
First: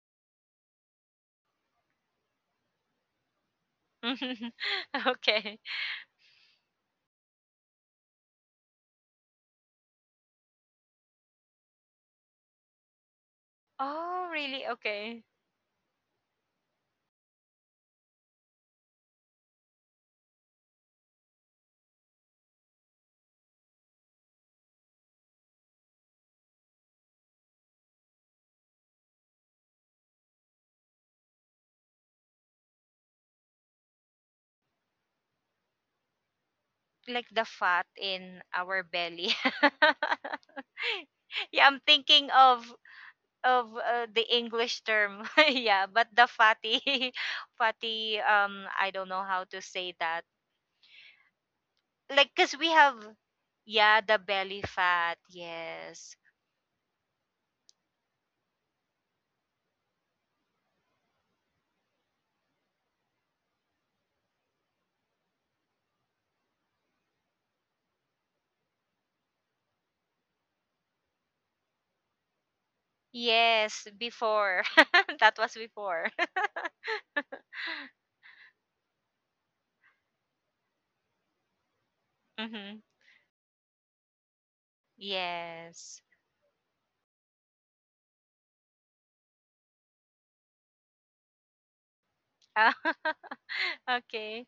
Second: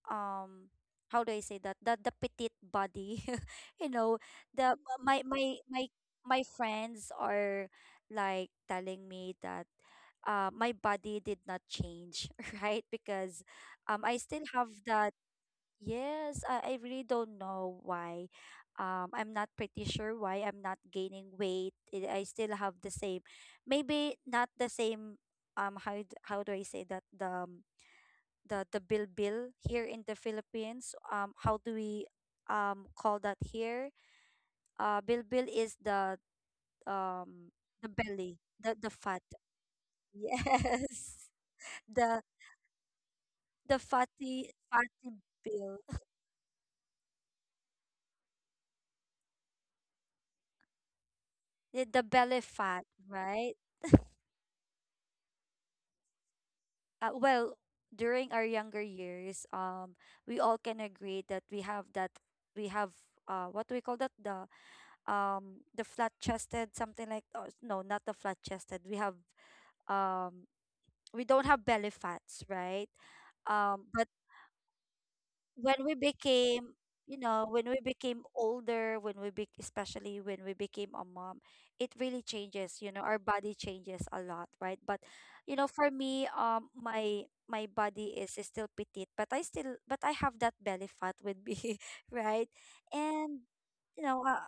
Speaker 1: um how do I say that? That the petite body. You know, the my
Speaker 2: Okay.
Speaker 1: my my my friends are like telling me that my body did not change, right? Because I
Speaker 2: Oh
Speaker 1: still
Speaker 2: really,
Speaker 1: have that.
Speaker 2: okay.
Speaker 1: Yes, I really don't know why. I'm not pretty sure why I'm not gaining weight. I still have the same, maybe not the same. How do I say that, the bill bill here in the Philippines? How do we call that here? Bill bill is
Speaker 2: Like the
Speaker 1: um
Speaker 2: fat
Speaker 1: the belly,
Speaker 2: in our
Speaker 1: the fat.
Speaker 2: belly.
Speaker 1: Yes,
Speaker 2: Yeah, I'm
Speaker 1: the
Speaker 2: thinking of
Speaker 1: the
Speaker 2: the
Speaker 1: fatty
Speaker 2: English
Speaker 1: fatty
Speaker 2: term.
Speaker 1: bill,
Speaker 2: Yeah, but the fatty, fatty, I don't know how to say that.
Speaker 1: the
Speaker 2: Like
Speaker 1: belly
Speaker 2: cuz we
Speaker 1: fat,
Speaker 2: have,
Speaker 1: right?
Speaker 2: yeah, the belly fat. Yes.
Speaker 1: Well, during our younger years we all can agree that we have we have what do we call that, the flat chested, something like, oh, no, not the flat chested, we have um we don't have belly fats, right?
Speaker 2: Yes,
Speaker 1: But
Speaker 2: before. That was
Speaker 1: when we
Speaker 2: before.
Speaker 1: became, you know, when we became older, when we especially when we became a mom, it really changes,
Speaker 2: Mhm.
Speaker 1: you know. Our body changes a lot, right? But you know, for
Speaker 2: Yes.
Speaker 1: me, my body is still petite, but I still but I have that belly fat with me, right? And you know,
Speaker 2: Okay.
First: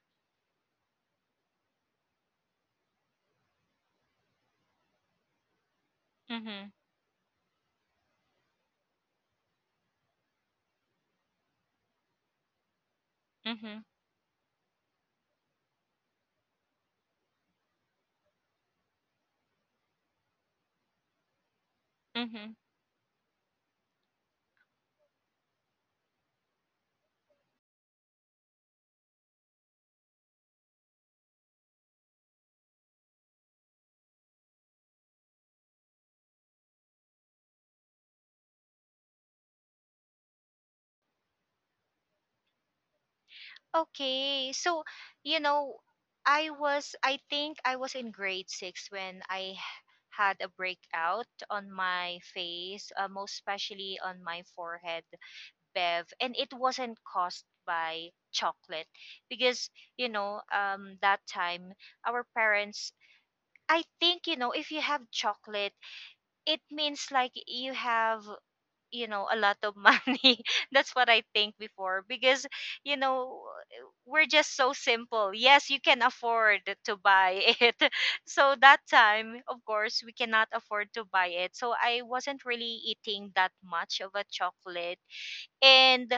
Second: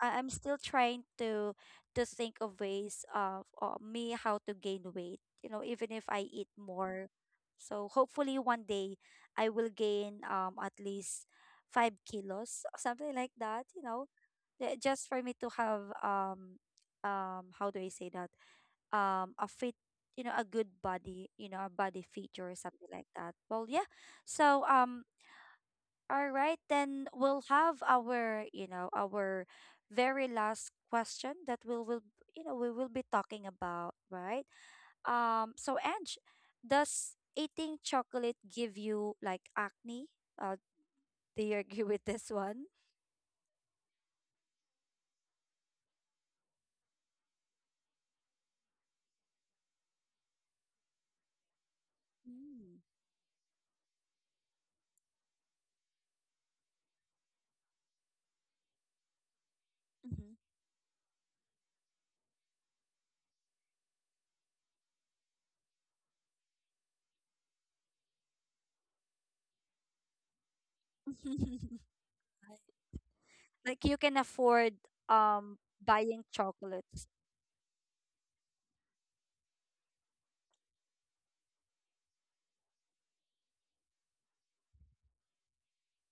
Speaker 1: I'm still trying to think of ways of me how to gain weight, you know, even if I eat
Speaker 2: Mhm.
Speaker 1: more. So hopefully one day I will gain at least 5 kilos, something like that, you
Speaker 2: Mhm.
Speaker 1: know, just for me to have how do I say that, a fit, you know, a good body, you know, a body feature or
Speaker 2: Mhm.
Speaker 1: something like that, well, yeah. So all right, then we'll have our, you know, our very last question that we will, you know, we will be talking about, right? So Ange, does eating chocolate give you like acne? Uh, do you agree with this one?
Speaker 2: Okay. So, you know, I think I was in grade 6 when I had a breakout on my
Speaker 1: Mm.
Speaker 2: face, most especially on my forehead, Bev, and it wasn't caused by chocolate because, you know, that time our parents, I think, you know, if you have chocolate, it means like you have, you know, a lot of money. That's what I think
Speaker 1: Mm-hmm.
Speaker 2: before, because, you know,
Speaker 1: Like you can
Speaker 2: we're just so
Speaker 1: afford
Speaker 2: simple.
Speaker 1: um
Speaker 2: Yes, you can
Speaker 1: buying
Speaker 2: afford to
Speaker 1: chocolates.
Speaker 2: buy it. So that time of course we cannot afford to buy it, so I wasn't really eating that much of a chocolate. And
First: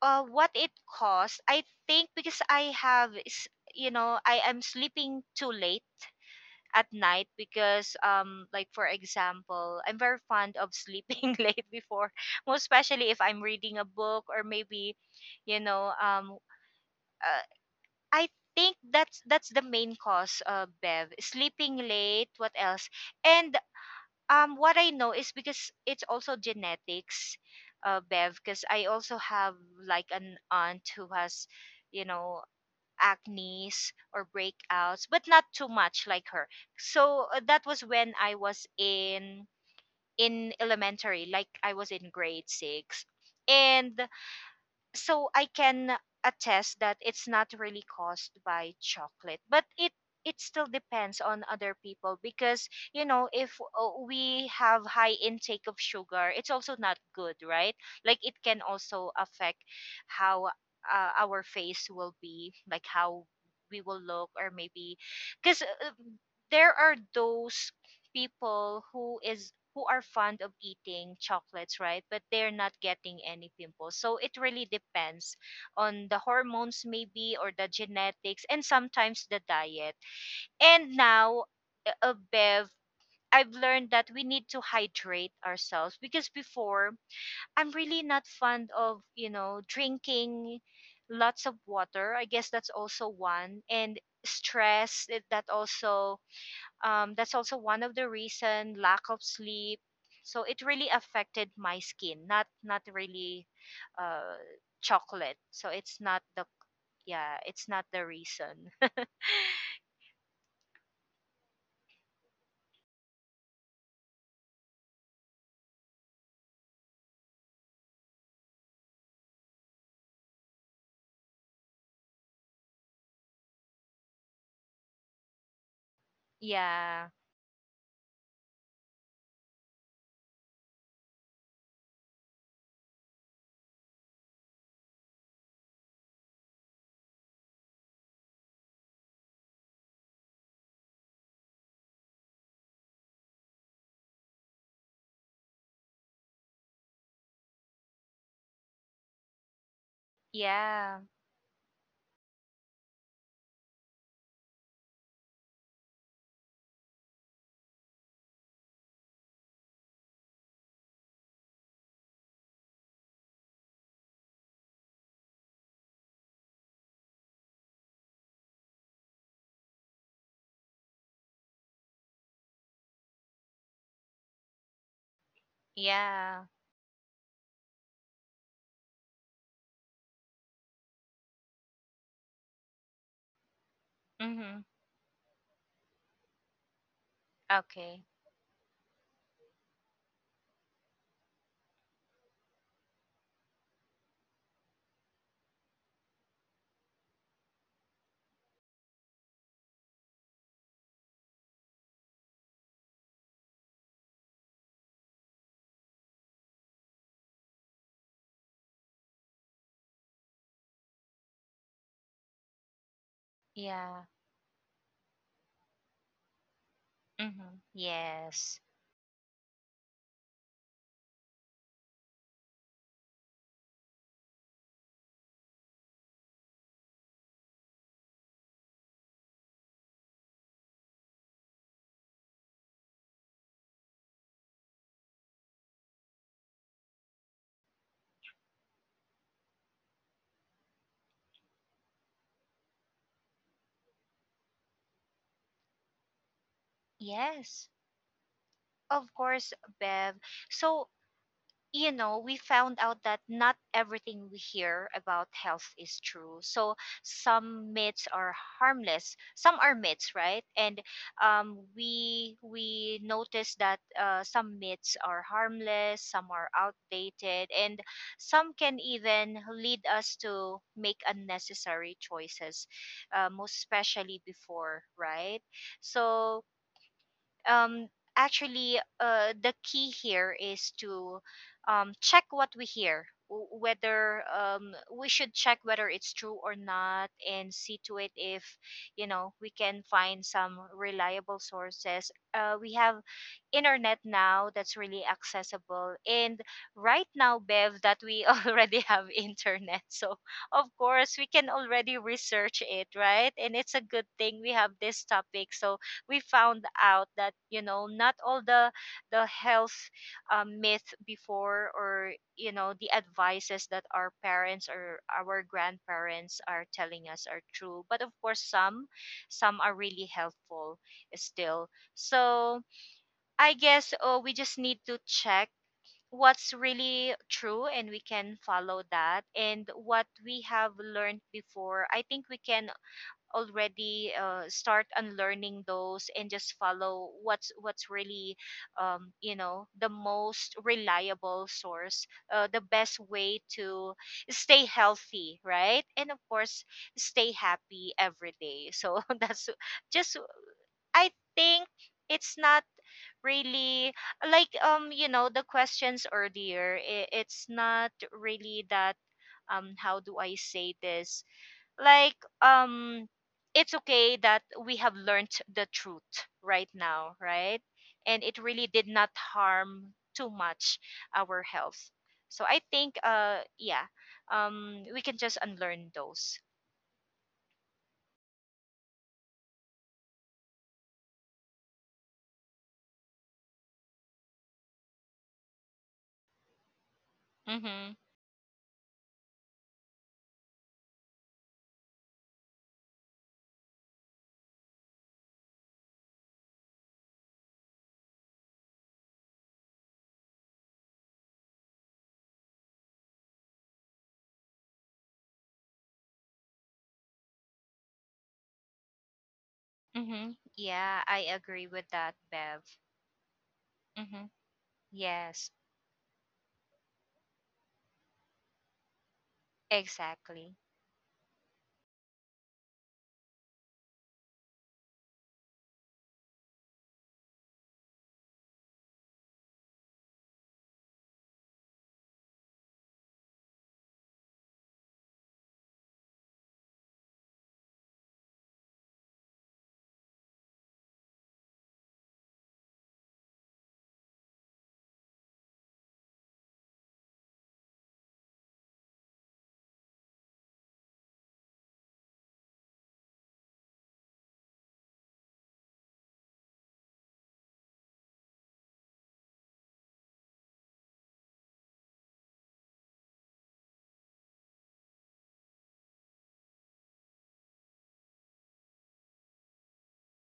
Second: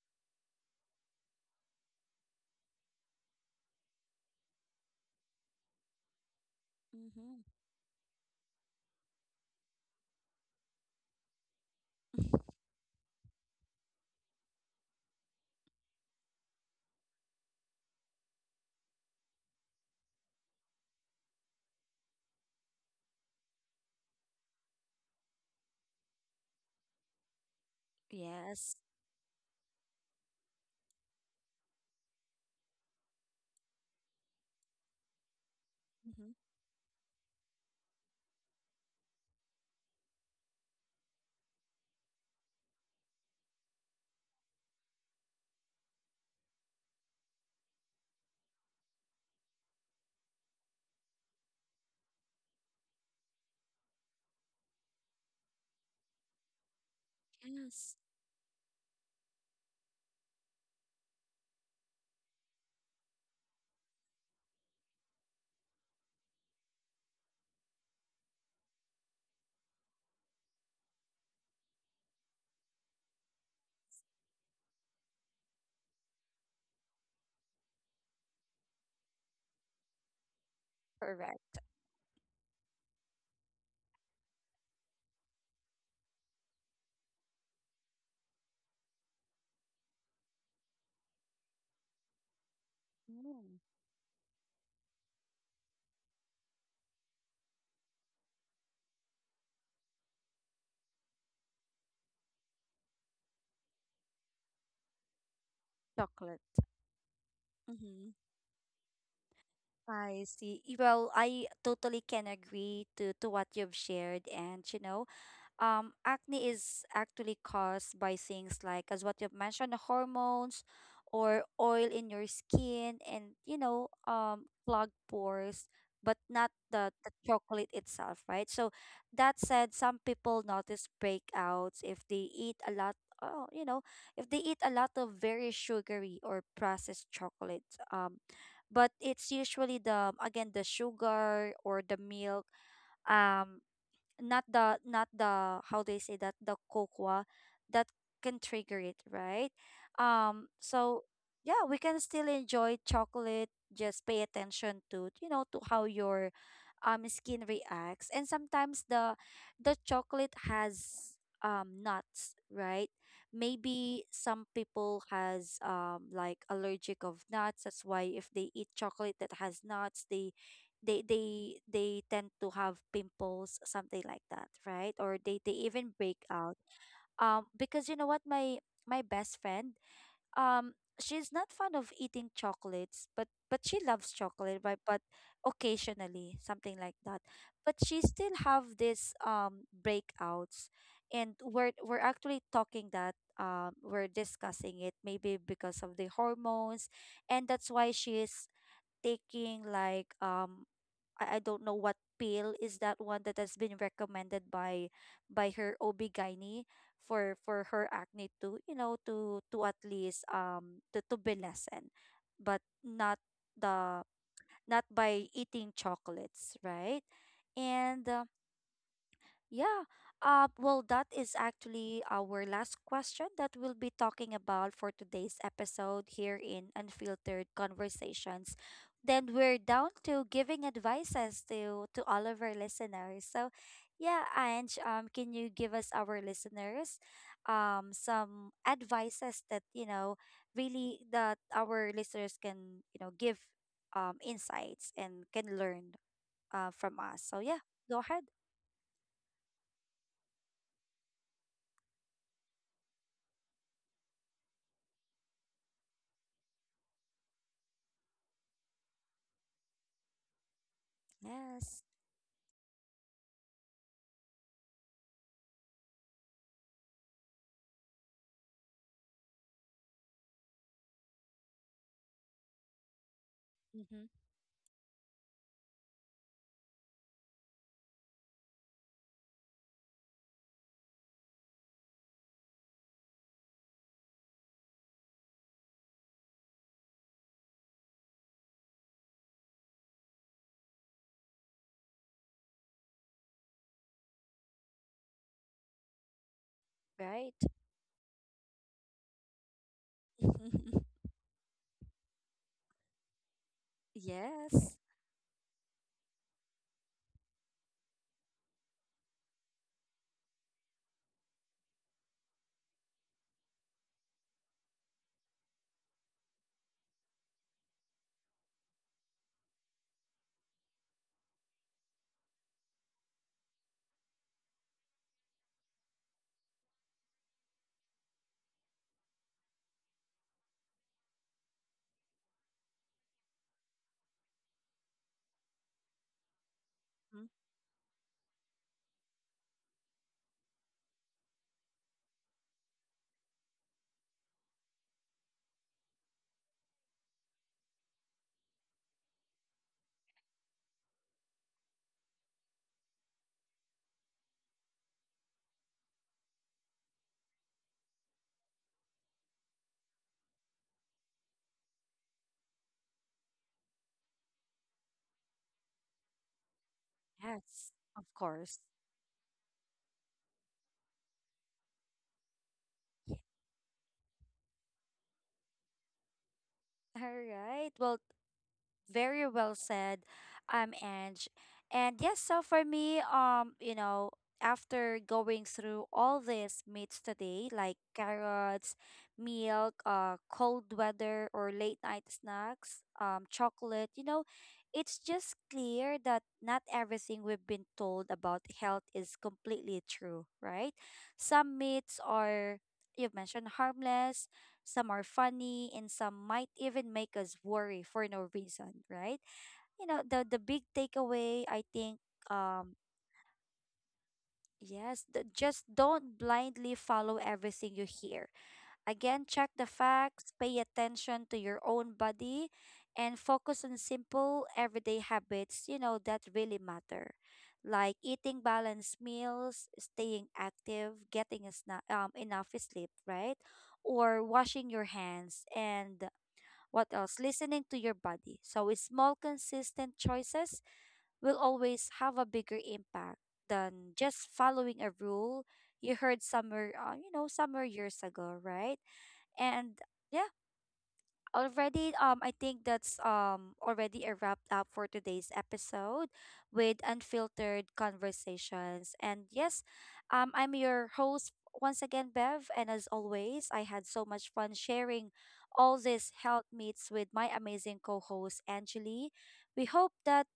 Speaker 2: what it cost, I think, because I have you know, I am sleeping too late at night,
Speaker 1: Mm-hmm.
Speaker 2: because like for example I'm very fond of sleeping late before, most especially if I'm reading a book, or maybe, you know um uh, I think that's the main cause, Bev, sleeping late. What else? And what I know is because it's also genetics, Bev, because
Speaker 1: Yes.
Speaker 2: I also have like an aunt who has, you know, acnes or breakouts, but not too much like
Speaker 1: Mm-hmm.
Speaker 2: her. So that was when I was in elementary, like I was in grade six, and so I can attest that it's not really caused by chocolate, but it still depends on other people, because you know if we have high intake of sugar, it's also not good, right?
Speaker 1: Yes.
Speaker 2: Like it can also affect how our face will be, like how we will look, or maybe because there are those people who are fond of eating chocolates, right? But they're not getting any pimples. So it really depends on the hormones, maybe, or the genetics, and sometimes the diet. And now,
Speaker 1: Correct.
Speaker 2: Bev, I've learned that we need to hydrate ourselves because before I'm really not fond of, you know, drinking lots of water. I guess that's also
Speaker 1: Mm.
Speaker 2: one. And stress, that also, that's also one of the reason, lack of sleep. So it really affected my skin, not not really uh, chocolate. So it's not
Speaker 1: Chocolate.
Speaker 2: the, yeah, it's not the
Speaker 1: Mm-hmm.
Speaker 2: reason.
Speaker 1: I see. Well, I totally can agree to what you've shared, and you know, acne is actually caused by things like, as what you've mentioned, the hormones or oil in your skin and, you know, clogged pores, but not the
Speaker 2: Yeah,
Speaker 1: chocolate itself, right? So that said, some people notice breakouts if they eat a lot. Oh, you know, if they eat a lot of very sugary or processed chocolate, um, but it's usually the, again, the sugar or the milk, um, not the not the how they say that, the cocoa that can trigger it, right?
Speaker 2: yeah,
Speaker 1: So yeah, we can still enjoy chocolate, just pay attention to, you know, to how your skin reacts. And sometimes the chocolate has nuts, right? Maybe some people has like allergic of nuts, that's why if they eat chocolate that has nuts they they tend to have pimples, something like that, right? Or they even break
Speaker 2: yeah.
Speaker 1: out, because you know what, my best friend, um she's not fond of eating chocolates, but she loves chocolate,
Speaker 2: Mm-hmm.
Speaker 1: right? But occasionally, something like that. But she
Speaker 2: Okay.
Speaker 1: still have this breakouts, and we're actually talking that, we're discussing it, maybe because of the hormones, and that's why she's taking like I don't know what pill is that one that has been recommended by her OB-GYN for her acne to, you know, to at least to be lessened, but not the
Speaker 2: Yeah.
Speaker 1: not by eating chocolates, right?
Speaker 2: Mm-hmm.
Speaker 1: And
Speaker 2: Yes.
Speaker 1: yeah. Well, that is actually our last question that we'll be talking about for today's episode here in Unfiltered Conversations. Then we're down to giving advices to all of our listeners. So, yeah, Ange, can you give us our listeners, some advices that you know really that our listeners can, you know, give insights and can learn, from us. So yeah,
Speaker 2: Yes.
Speaker 1: go ahead.
Speaker 2: Of course, Bev. So you know, we found out that not everything we hear about health is true. So some myths are harmless, some are myths, right? And
Speaker 1: Yes.
Speaker 2: we notice that some myths are harmless, some are outdated, and some can even lead us to make unnecessary choices, most
Speaker 1: Mm-hmm.
Speaker 2: especially before, right? So um actually the key here is to check what we hear, whether we should check whether it's true or not, and see to it if, you know, we can find some reliable sources. We have internet now that's really accessible, and right
Speaker 1: Right?
Speaker 2: now, Bev, that we already have internet, so of course we can already research it, right? And it's a good thing we have
Speaker 1: Yes.
Speaker 2: this topic. So we found out that, you know, not all the health myth before, or you know the advices that our parents or our grandparents are telling us, are true, but of course some are really helpful still. So I guess, oh, we just need to check what's really true, and we can follow that, and what we have learned before, I think we can already, start unlearning those and just follow
Speaker 1: Mhm.
Speaker 2: what's really, you know, the most reliable source, the best way to stay healthy, right? And of course stay happy every day. So that's just, I think, it's not really like, you know, the questions earlier, it's not really that, how do I say this, like, um it's okay that we have learned the truth right now, right?
Speaker 1: Yes, of
Speaker 2: And it
Speaker 1: course.
Speaker 2: really did not harm too much our health. So I think, yeah, we can just unlearn those.
Speaker 1: All right. Well, very well said, Ange. And yes, so for me, you know, after going through all these meats today, like
Speaker 2: Mhm.
Speaker 1: carrots, milk, cold weather or late night snacks, chocolate, you know, it's just clear that not everything we've been told about health is completely true, right? Some meats are, you've mentioned, harmless, some are funny, and some might even make us worry for no reason, right? You know,
Speaker 2: Mhm.
Speaker 1: the big
Speaker 2: Yeah, I agree
Speaker 1: takeaway
Speaker 2: with
Speaker 1: I
Speaker 2: that,
Speaker 1: think
Speaker 2: Bev.
Speaker 1: um
Speaker 2: Mhm. Yes.
Speaker 1: yes, just don't blindly follow everything you hear. Again, check the
Speaker 2: Exactly.
Speaker 1: facts, pay attention to your own body, and focus on simple everyday habits, you know, that really matter. Like eating balanced meals, staying active, getting a enough sleep, right? Or washing your hands, and what else? Listening to your body. So, with small, consistent choices will always have a bigger impact than just following a rule you heard somewhere, you know, somewhere years ago, right? And yeah, already I think that's already a wrap up for today's episode with Unfiltered Conversations. And yes, I'm your host once again, Bev, and as always, I had so much fun sharing all these health meets with my amazing co-host Angeli. We hope that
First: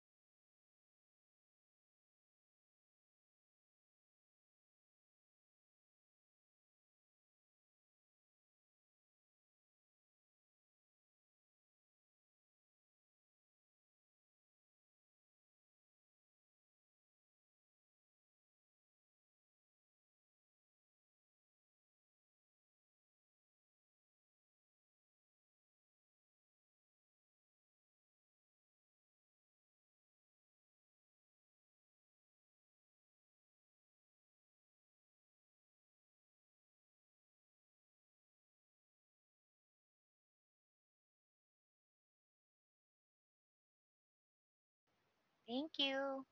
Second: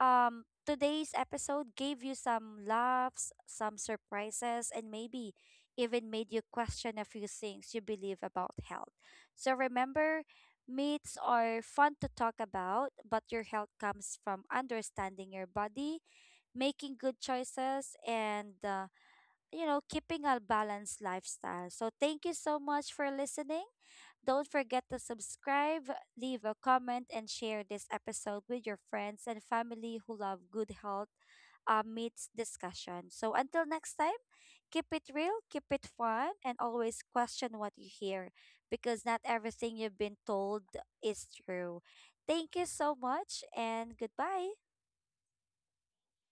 Speaker 1: today's episode gave you some laughs, some surprises, and maybe even made you question a few things you believe about health. So remember, myths are fun to talk about, but your health comes from understanding your body, making good choices, and you know, keeping a balanced lifestyle. So thank you so much for listening. Don't forget to subscribe, leave a comment, and share this episode with your friends and family who love good health meets discussion. So until next time, keep it real, keep it fun, and always question what you hear because not everything you've been told is true. Thank you so much and goodbye.
Speaker 2: Thank you.